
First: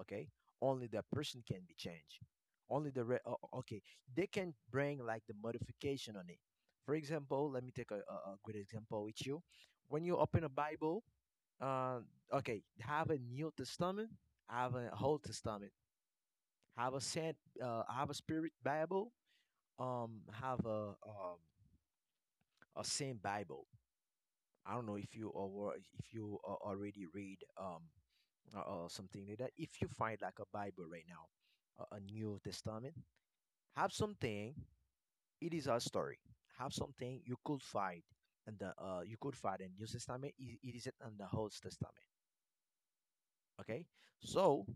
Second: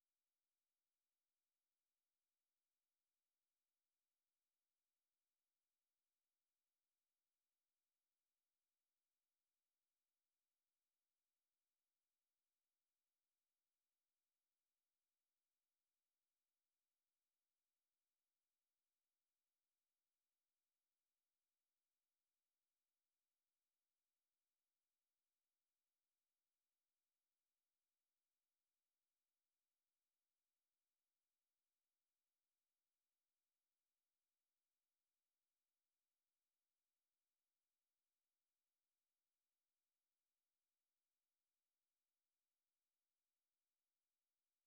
B: Okay. Only the person can be changed. Only the re- o- o- Okay. They can bring like the modification on it. For example, let me take a good example with you. When you open a Bible, uh, okay, have a New Testament, have a Old Testament, have a Spirit Bible, have a same Bible. I don't know if you already read or something like that. If you find like a Bible right now, a New Testament, have something. It is a story. Have something you could find in the you could find in New Testament. It is in the Old Testament. Okay, so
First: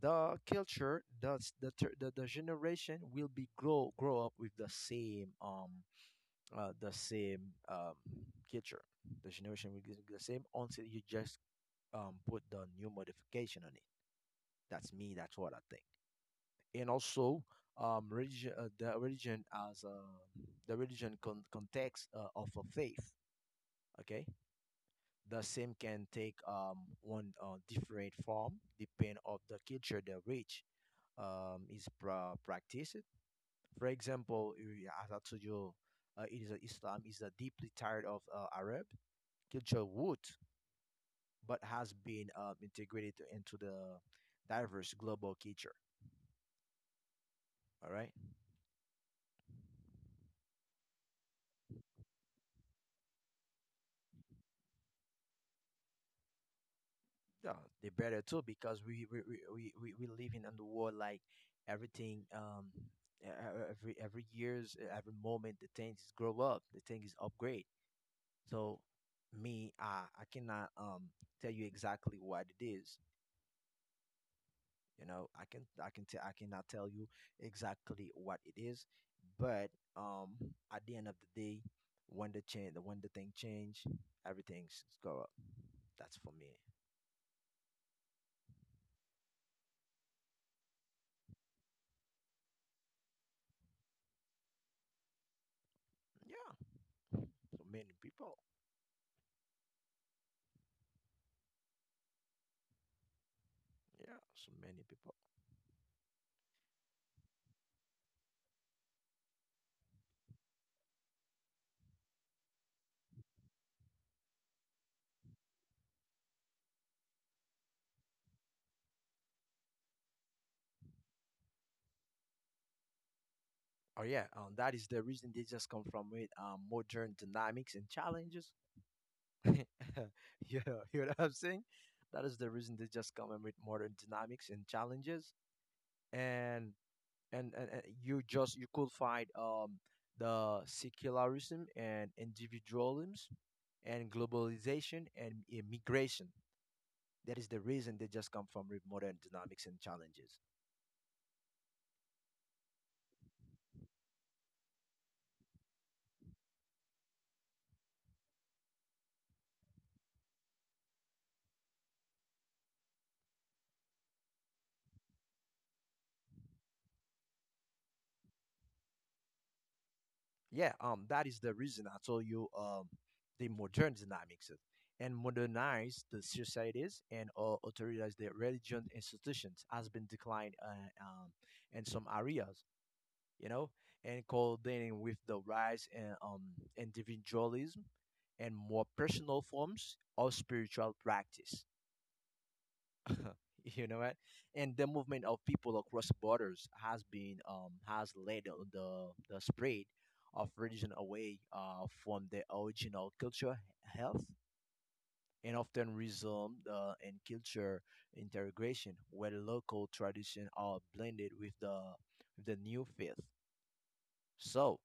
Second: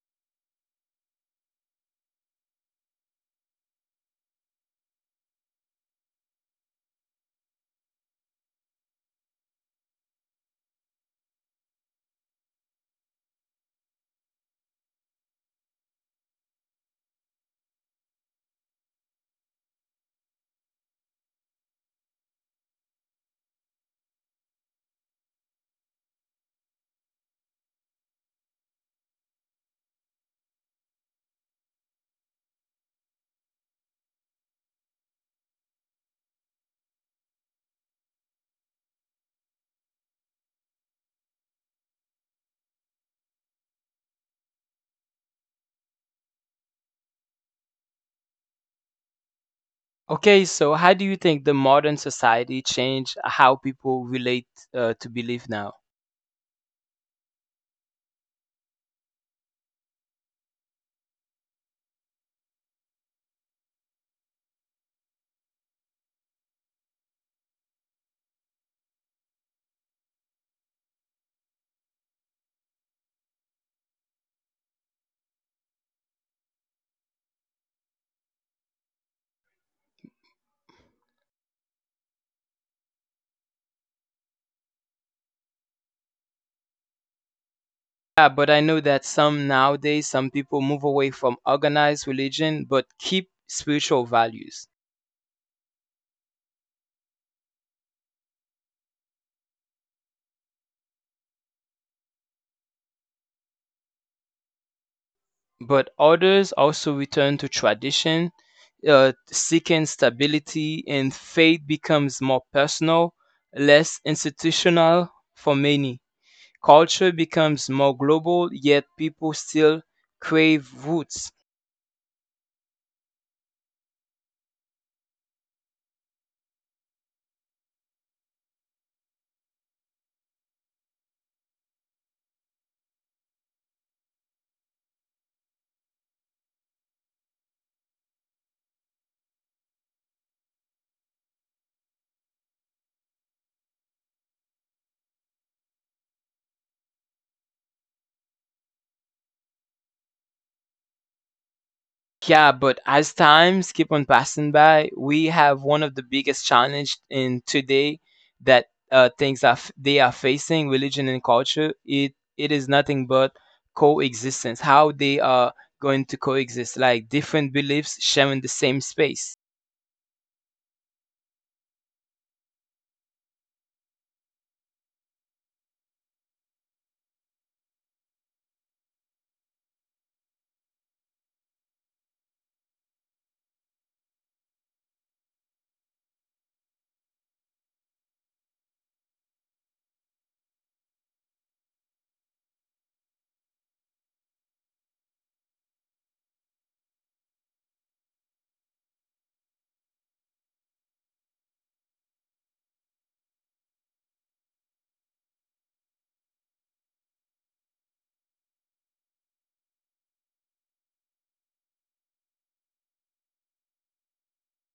B: the culture, the s- the ter- the generation will be grow up with the same culture. The generation will be the same until you just put the new modification on it. That's me. That's what I think. And also, religion, the religion as the religion context of a faith. Okay, the same can take one different form depend of the culture the which is practiced. For example, as I told you, it is a Islam is a deeply tired of Arab culture wood, but has been integrated into the diverse global culture. All right.
A: Okay, so how do you think the modern society changed how people relate to belief now?
B: Yeah, they better too because we living in the world like everything every years every moment the things grow up the thing is upgrade so me I cannot tell you exactly what it is. You know, I can I cannot tell you exactly what it is, but um, at the end of the day, when the thing change, everything's go up. That's for me.
A: Yeah, but I know that some nowadays, some people move away from organized religion but keep spiritual values.
B: Yeah, so many people. Yeah, so many people.
A: But others also return to tradition, seeking stability, and faith becomes more personal, less institutional for many. Culture becomes more global, yet people still crave roots.
B: Oh yeah, that is the reason they just come from with modern dynamics and challenges. You know, you know what I'm saying? That is the reason they just come in with modern dynamics and challenges. And and you just you could find the secularism and individualism and globalization and immigration that is the reason they just come from modern dynamics and challenges.
A: Yeah, but as times keep on passing by, we have one of the biggest challenge in today that things are they are facing religion and culture. It is nothing but coexistence. How they are going to coexist, like different beliefs sharing the same space.
B: Yeah, that is the reason I told you, the modern dynamics and modernize the societies and authorize their religion institutions has been declined um, in some areas, you know, and coordinating with the rise in individualism and more personal forms of spiritual practice. You know what? And the movement of people across borders has been has led the spread of religion away from the original culture health and often resumed in culture integration where local tradition are blended with the new faith. So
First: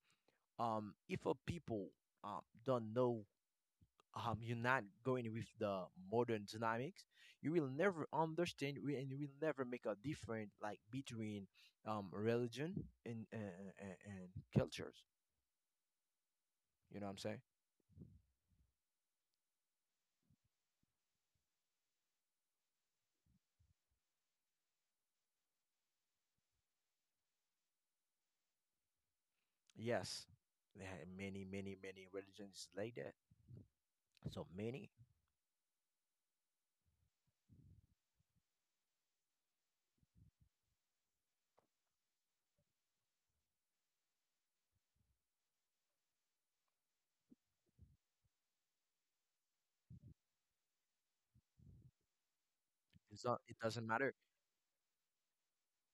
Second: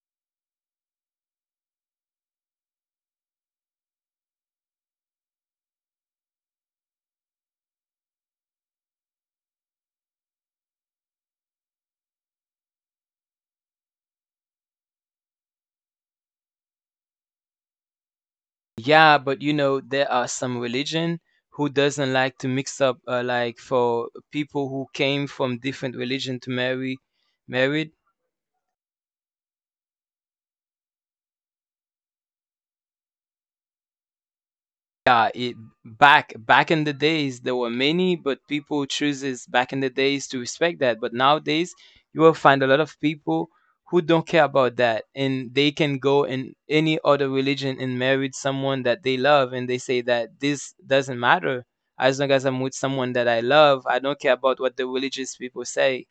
B: if a people don't know, you're not going with the modern dynamics, you will never understand and you will never make a difference like between religion and cultures. You know what I'm saying?
A: Yeah, but you know there are some religion who doesn't like to mix up, like for people who came from different religion to marry, married.
B: Yes, there are many, many, many religions like that. So many.
A: Yeah, it, back back in the days there were many, but people chooses back in the days to respect that. But nowadays you will find a lot of people who don't care about that, and they can go in any other religion and marry someone that they love, and they say that this doesn't matter as long as I'm with someone that I
B: It's not, it
A: love. I
B: doesn't
A: don't
B: matter.
A: care about what the religious people say.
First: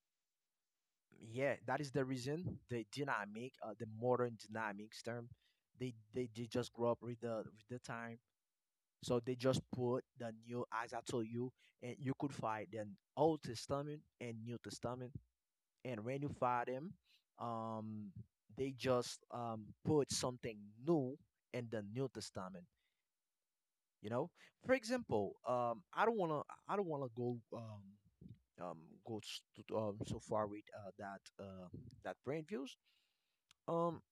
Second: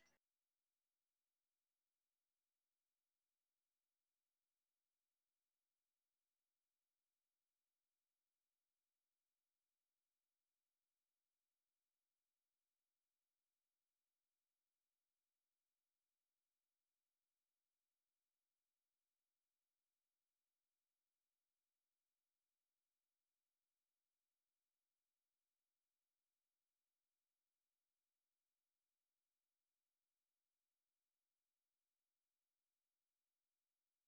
B: Yeah, that is the reason the modern dynamics term, they just grow up with the time. So they just put the new, as I told you, and you could find the Old Testament and New Testament. And when you find them, um, they just put something new in the New Testament. You know, for example, I don't wanna um, go s- to, so far with that brain views. Um,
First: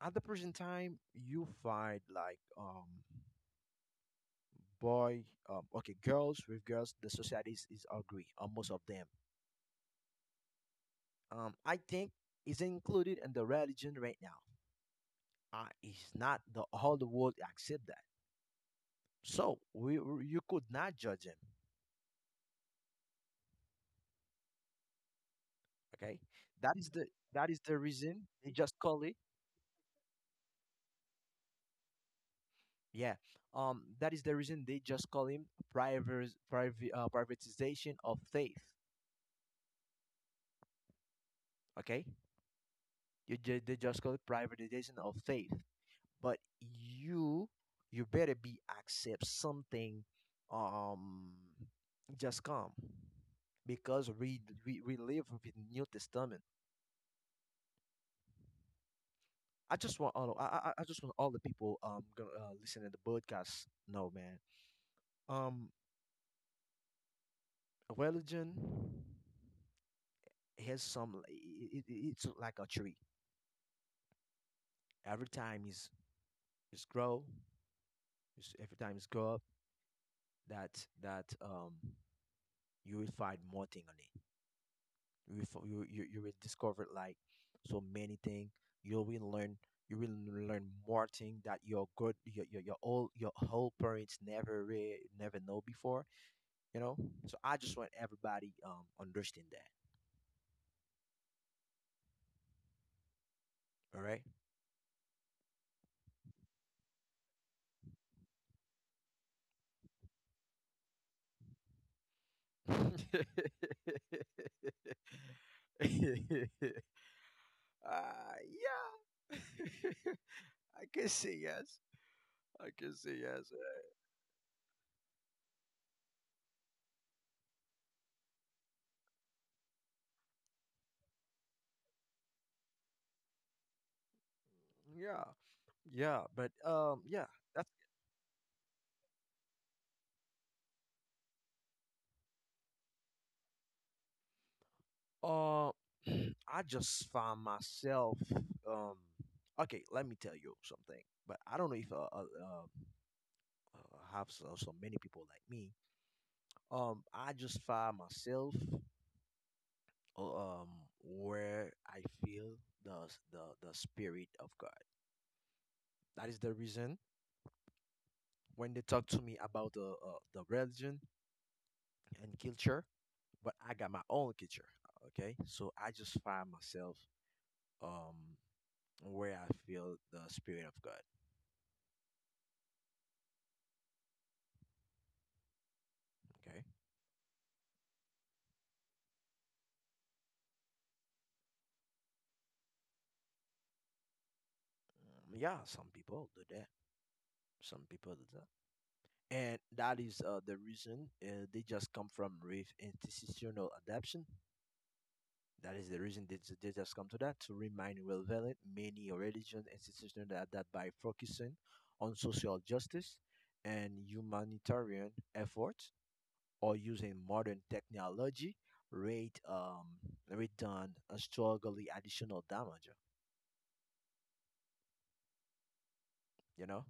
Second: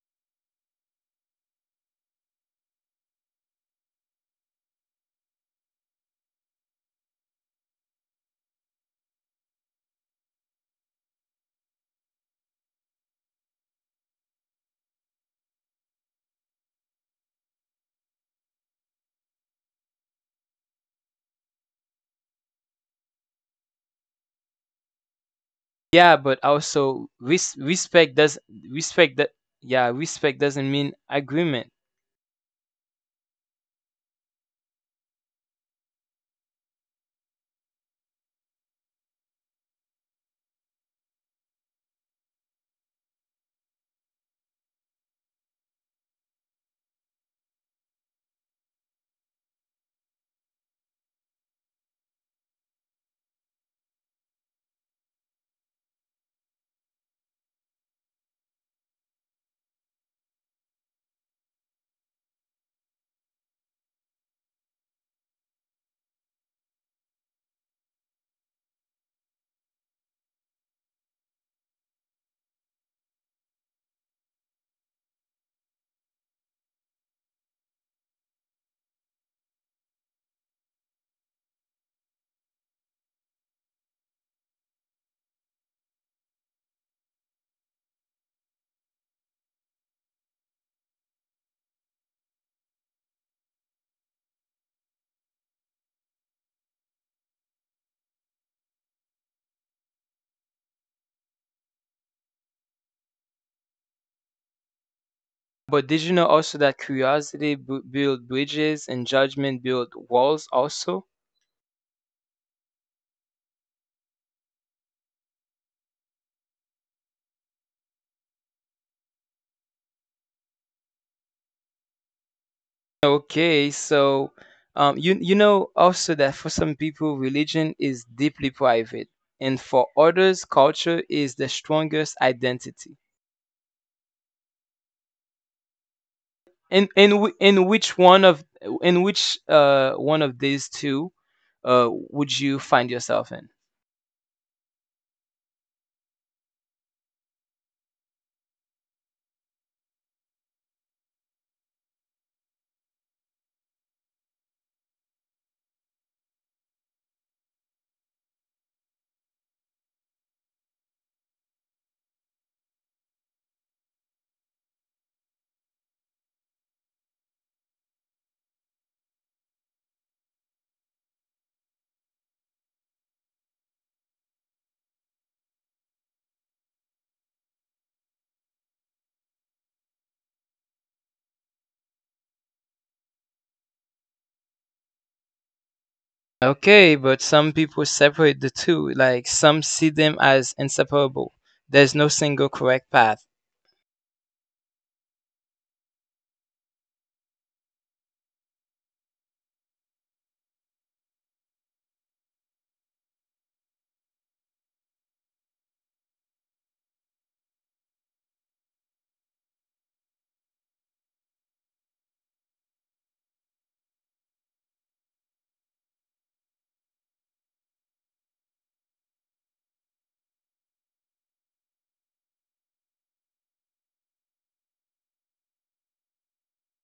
B: at the present time, you find like, boy okay, girls with girls, the society is ugly most of them. I think it's included in the religion right now. It's not the all the world accept that, so you could not judge him.
A: Yeah,
B: Okay,
A: but
B: that is the
A: also
B: that is the
A: respect
B: reason
A: does
B: they just call it.
A: respect that. Yeah, respect doesn't mean agreement.
B: Yeah, that is the reason they just call him private, privatization of faith. Okay, they just call it privatization of faith. But you you better be accept something, um just come, because we live with New Testament. I just want all I just want all the people gonna, listening to the podcast. No man. Um, religion has some it's like a tree. Every time is grow, it's, every time it's grow up that that you will find more thing on it. You fo- you will discover like so many things. You will learn. You will learn more things that your good your old your whole parents never know before. You know, so I just want everybody understand that. All right.
A: But did you know also that curiosity bu build bridges and judgment build walls also?
B: Yeah. I can say yes. I can say yes,
A: Okay, so you you know also that for some people religion is deeply private, and for others culture is the strongest identity.
B: yeah. Yeah, but
A: And
B: yeah,
A: in
B: that's...
A: whi- which one of in which one of these two would you find yourself in?
B: Uh, I just find myself. Um, okay, let me tell you something. But I don't know if have so, so many people like me. I just find myself. uh, Um, where I feel the the spirit of God. That is the reason when they talk to me about the religion and culture, but I got my own culture. Okay, so I just find myself um where I feel the spirit of God. Okay.
A: Okay, but some people separate the two. Like some see them as inseparable. There's no single correct path.
B: Yeah, some people do that. Some people do that. And that is the reason they just come from with institutional adaption. That is the reason they just come to that to remind relevant many religious institutions that by focusing on social justice and humanitarian efforts or using modern technology, rate rate done a strongly additional damage. You know?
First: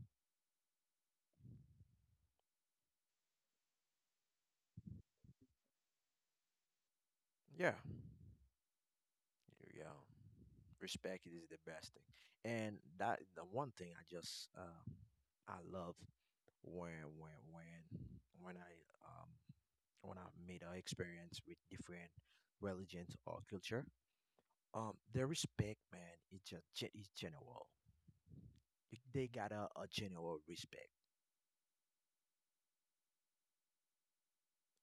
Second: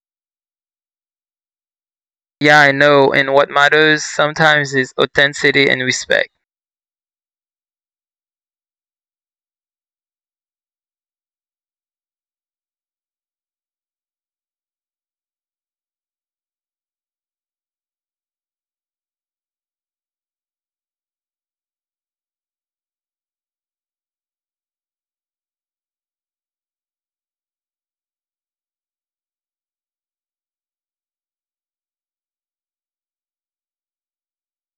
A: Yeah, I know. And what matters sometimes is authenticity and respect.
B: Yeah. Yeah. Respect is the best thing, and that the one thing I just I love when when when when I, um when I made an experience with different religions or culture. The respect, man, it's just it's general. Like, they got a general respect.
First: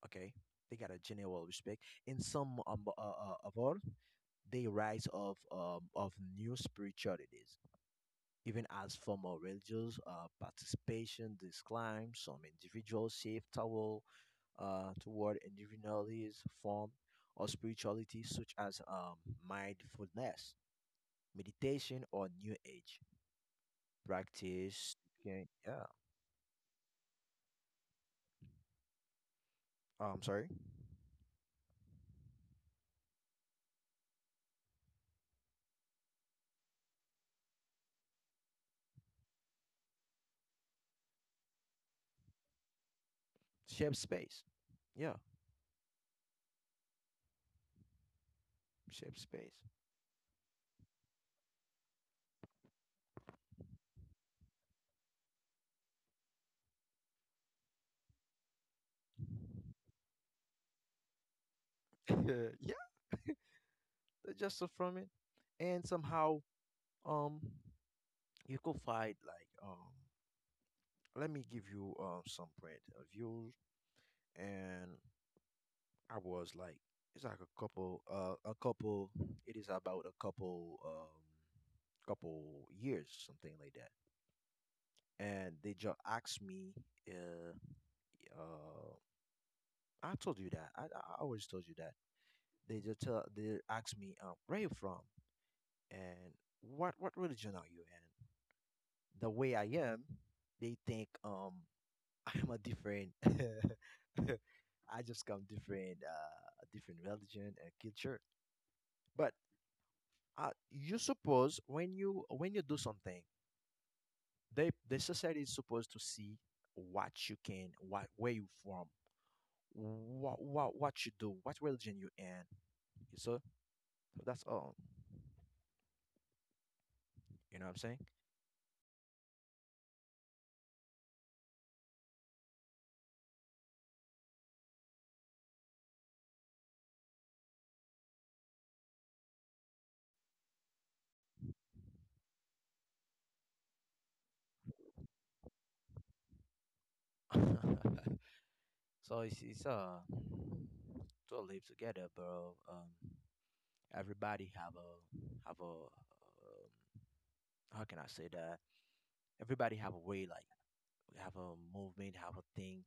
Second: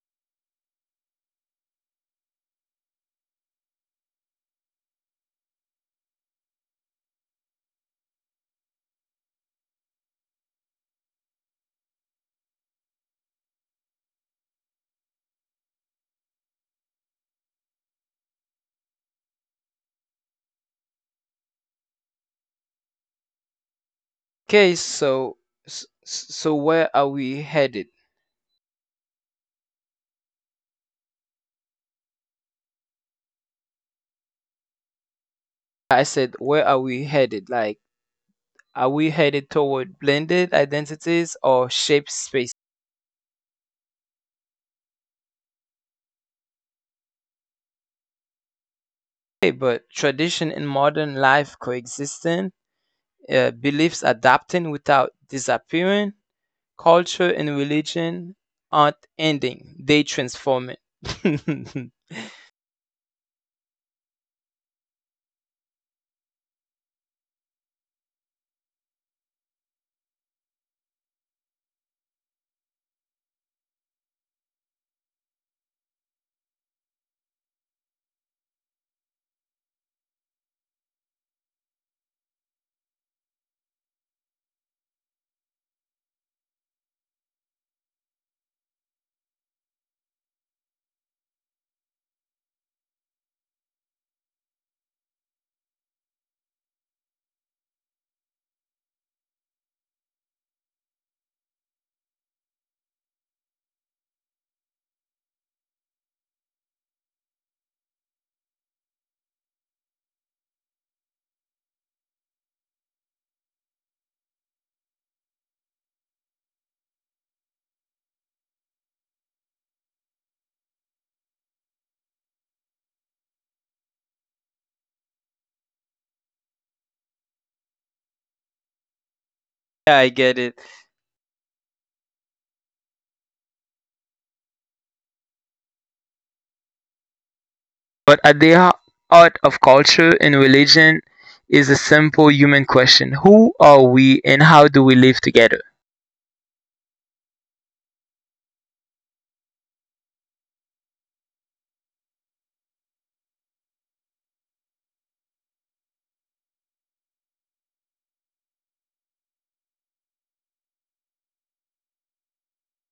B: Okay, they got a general respect in some of all they rise of new spiritualities. Even as formal religious participation declines, some individuals shift toward, toward individualist form or spirituality such as mindfulness, meditation, or New Age
A: Okay,
B: practice.
A: so
B: Can, yeah,
A: so where are we headed?
B: oh, I'm sorry,
A: Like I said, where are we headed? Like are we headed toward blended identities or shaped space?
B: shape space. Yeah, shape space.
A: Okay, but tradition and modern life coexisting, beliefs adapting without disappearing, culture and religion aren't ending; they transforming. Yeah,
B: Yeah, that's just so from it. And somehow, um, you could find like, let me give you some point of views. And I was like, it's like a couple, a couple. It is about a couple, couple years, something like that. And they just asked me, uh, uh, I told you that. I always told you that. They asked me, where you from and what religion are you in? The way I am, they think I'm a different. I just come different, different religion and culture. But you suppose when you do something, they the society is supposed to see what you can what where you from, what you do, what religion you in. So that's all, you know what I'm saying.
A: I get it. But at the heart of culture and religion is a simple human question: who are we and how do we live together?
B: So it's to live together, bro. Everybody have a how can I say that, everybody have a way like have a movement, have a thing,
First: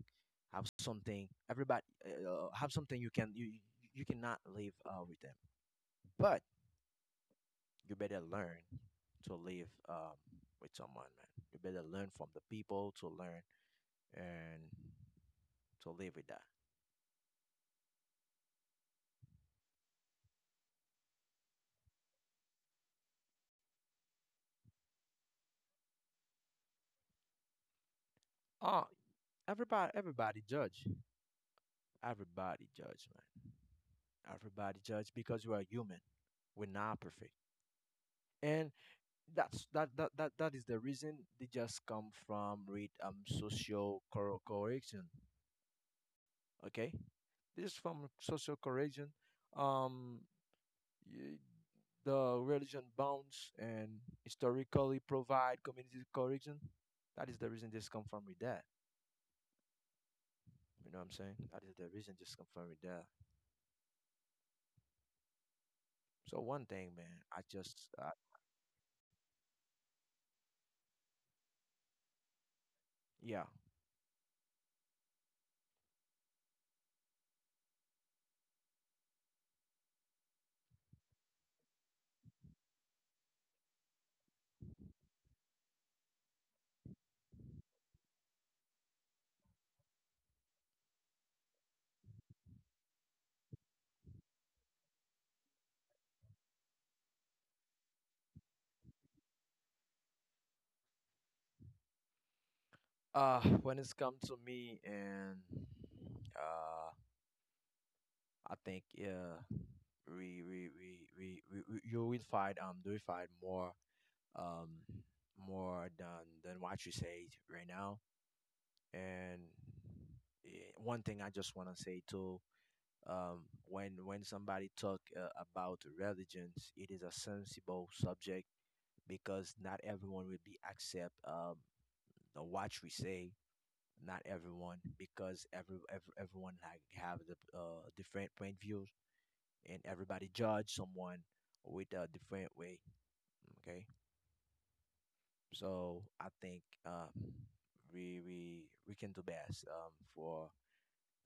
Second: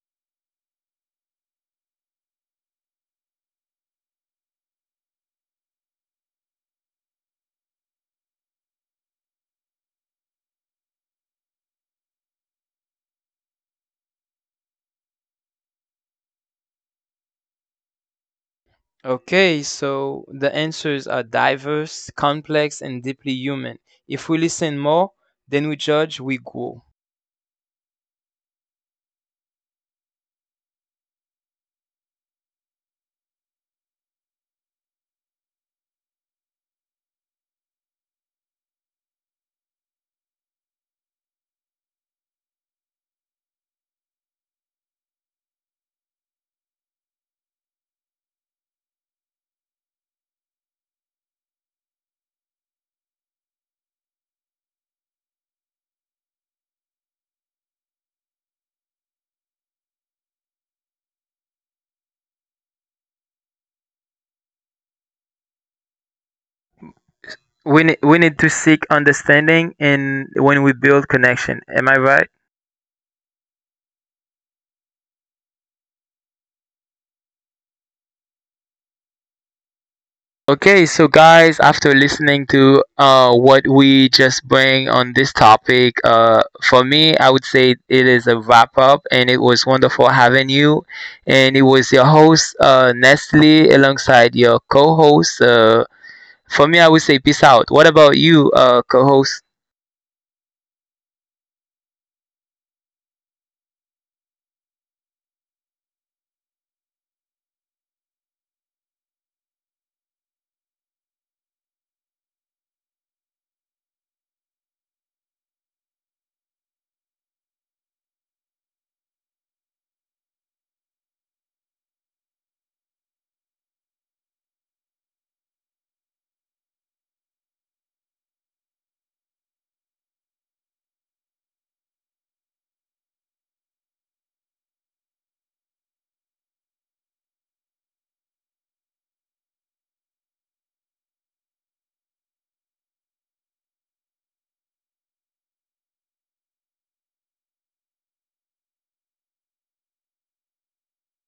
B: have something. Everybody have something. You can you you cannot live with them, but you better learn to live with someone, man. You better learn from the people to learn and to live with that.
A: Okay, so the answers are diverse, complex, and deeply human. If we listen more, than we judge, we grow.
B: Oh, everybody, everybody judge, man. Everybody judge because we are human. We're not perfect, and that's that is the reason they just come from read social correction. Okay, this is from social correction. um y- the religion bounds and historically provide community correction. That is the reason this come from with that. You know what I'm saying? That is the reason just come from with that. So one thing, man, I just
A: We need to seek understanding and when we build connection. Am I right?
B: yeah.
A: Okay, so guys, after listening to what we just bring on this topic, for me, I would say it is a wrap up, and it was wonderful having you. And it was your host, Nestle, alongside your co host. For me, I would say peace out. What about you, co host?
B: When it's come to me and uh I think yeah, we you will find more um more than what you said right now. And eh, one thing I just want to say too, when somebody talk about religions, it is a sensible subject because not everyone will be accept the what we say. Not everyone, because everyone like have the different point views, and everybody judge someone with a different way. Okay, so I think we can do best um, for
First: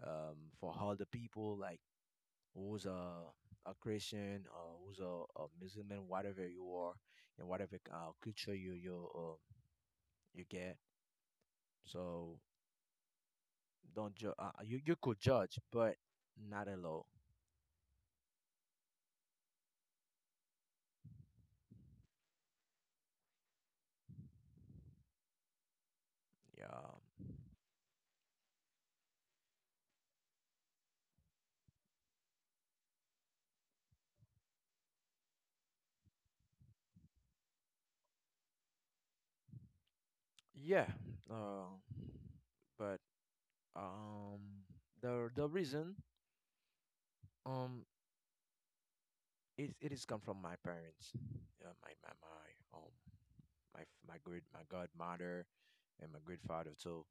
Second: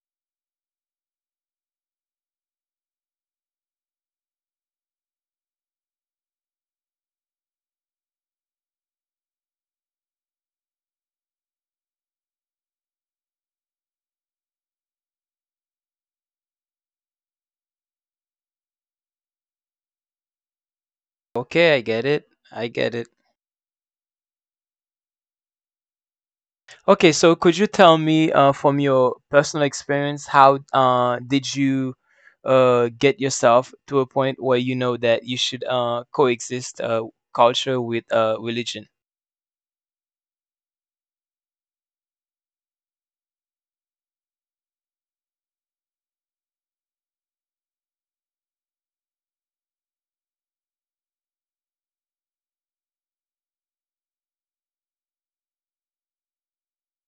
B: um, for all the people like who's a Christian, who's a Muslim, whatever you are, and whatever culture you you get. So don't ju- you you could judge, but not alone.
A: Okay, I get it. I get it.
B: Yeah,
A: Okay, so could you tell me from your personal experience how did you get yourself to a point where you know that you should coexist culture with religion?
B: yeah. Uh, but um, the reason, Um, it it is come from my parents, yeah, my godmother and my great father too.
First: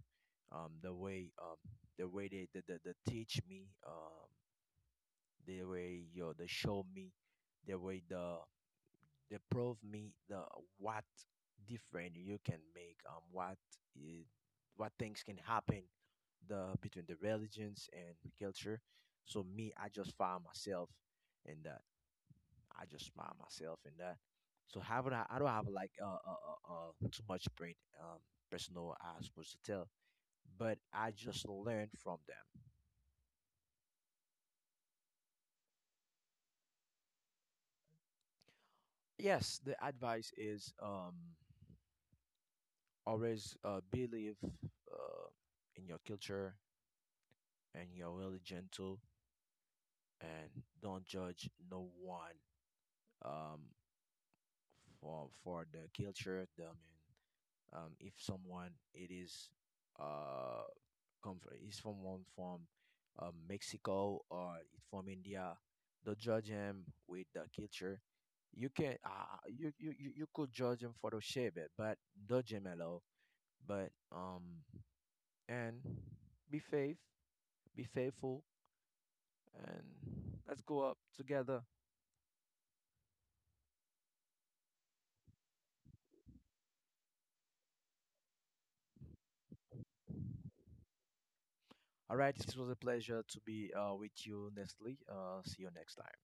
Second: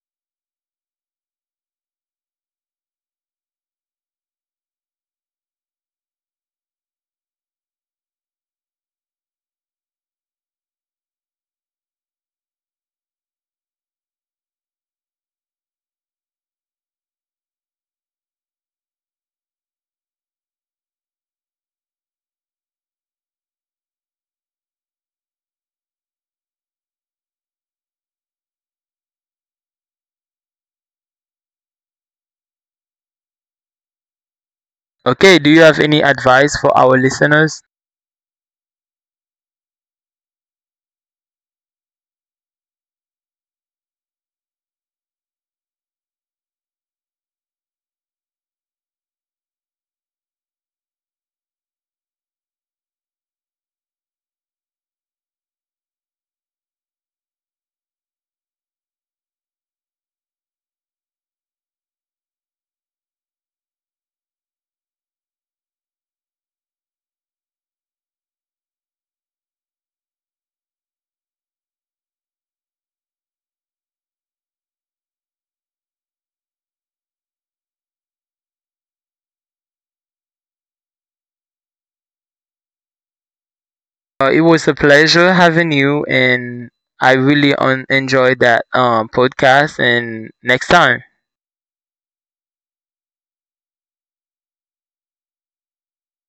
B: Um, the way um the way they the teach me, the way, you know, they show me the way they prove me the what different you can make i- what things can happen the between the religions and culture. So me, I just found myself in that. I just smile myself in that. So having I? I don't have like too much brain um personal I supposed to tell, but I just learn from them.
A: Okay, do you have any advice for our listeners?
B: Yes, the advice is always believe in your culture, and you're really gentle, and don't judge no one, um for the culture. I mean, if someone it is uh come from he's from one from, Mexico, or he's from India. Don't judge him with the culture. You can you could judge him for the shape, it, but don't judge him at. But and be faith, be faithful, and let's go up together.
A: It was a pleasure having you, and I really enjoyed that podcast. And next time.
B: All right, this was a pleasure to be with you, Nestle. See you next time.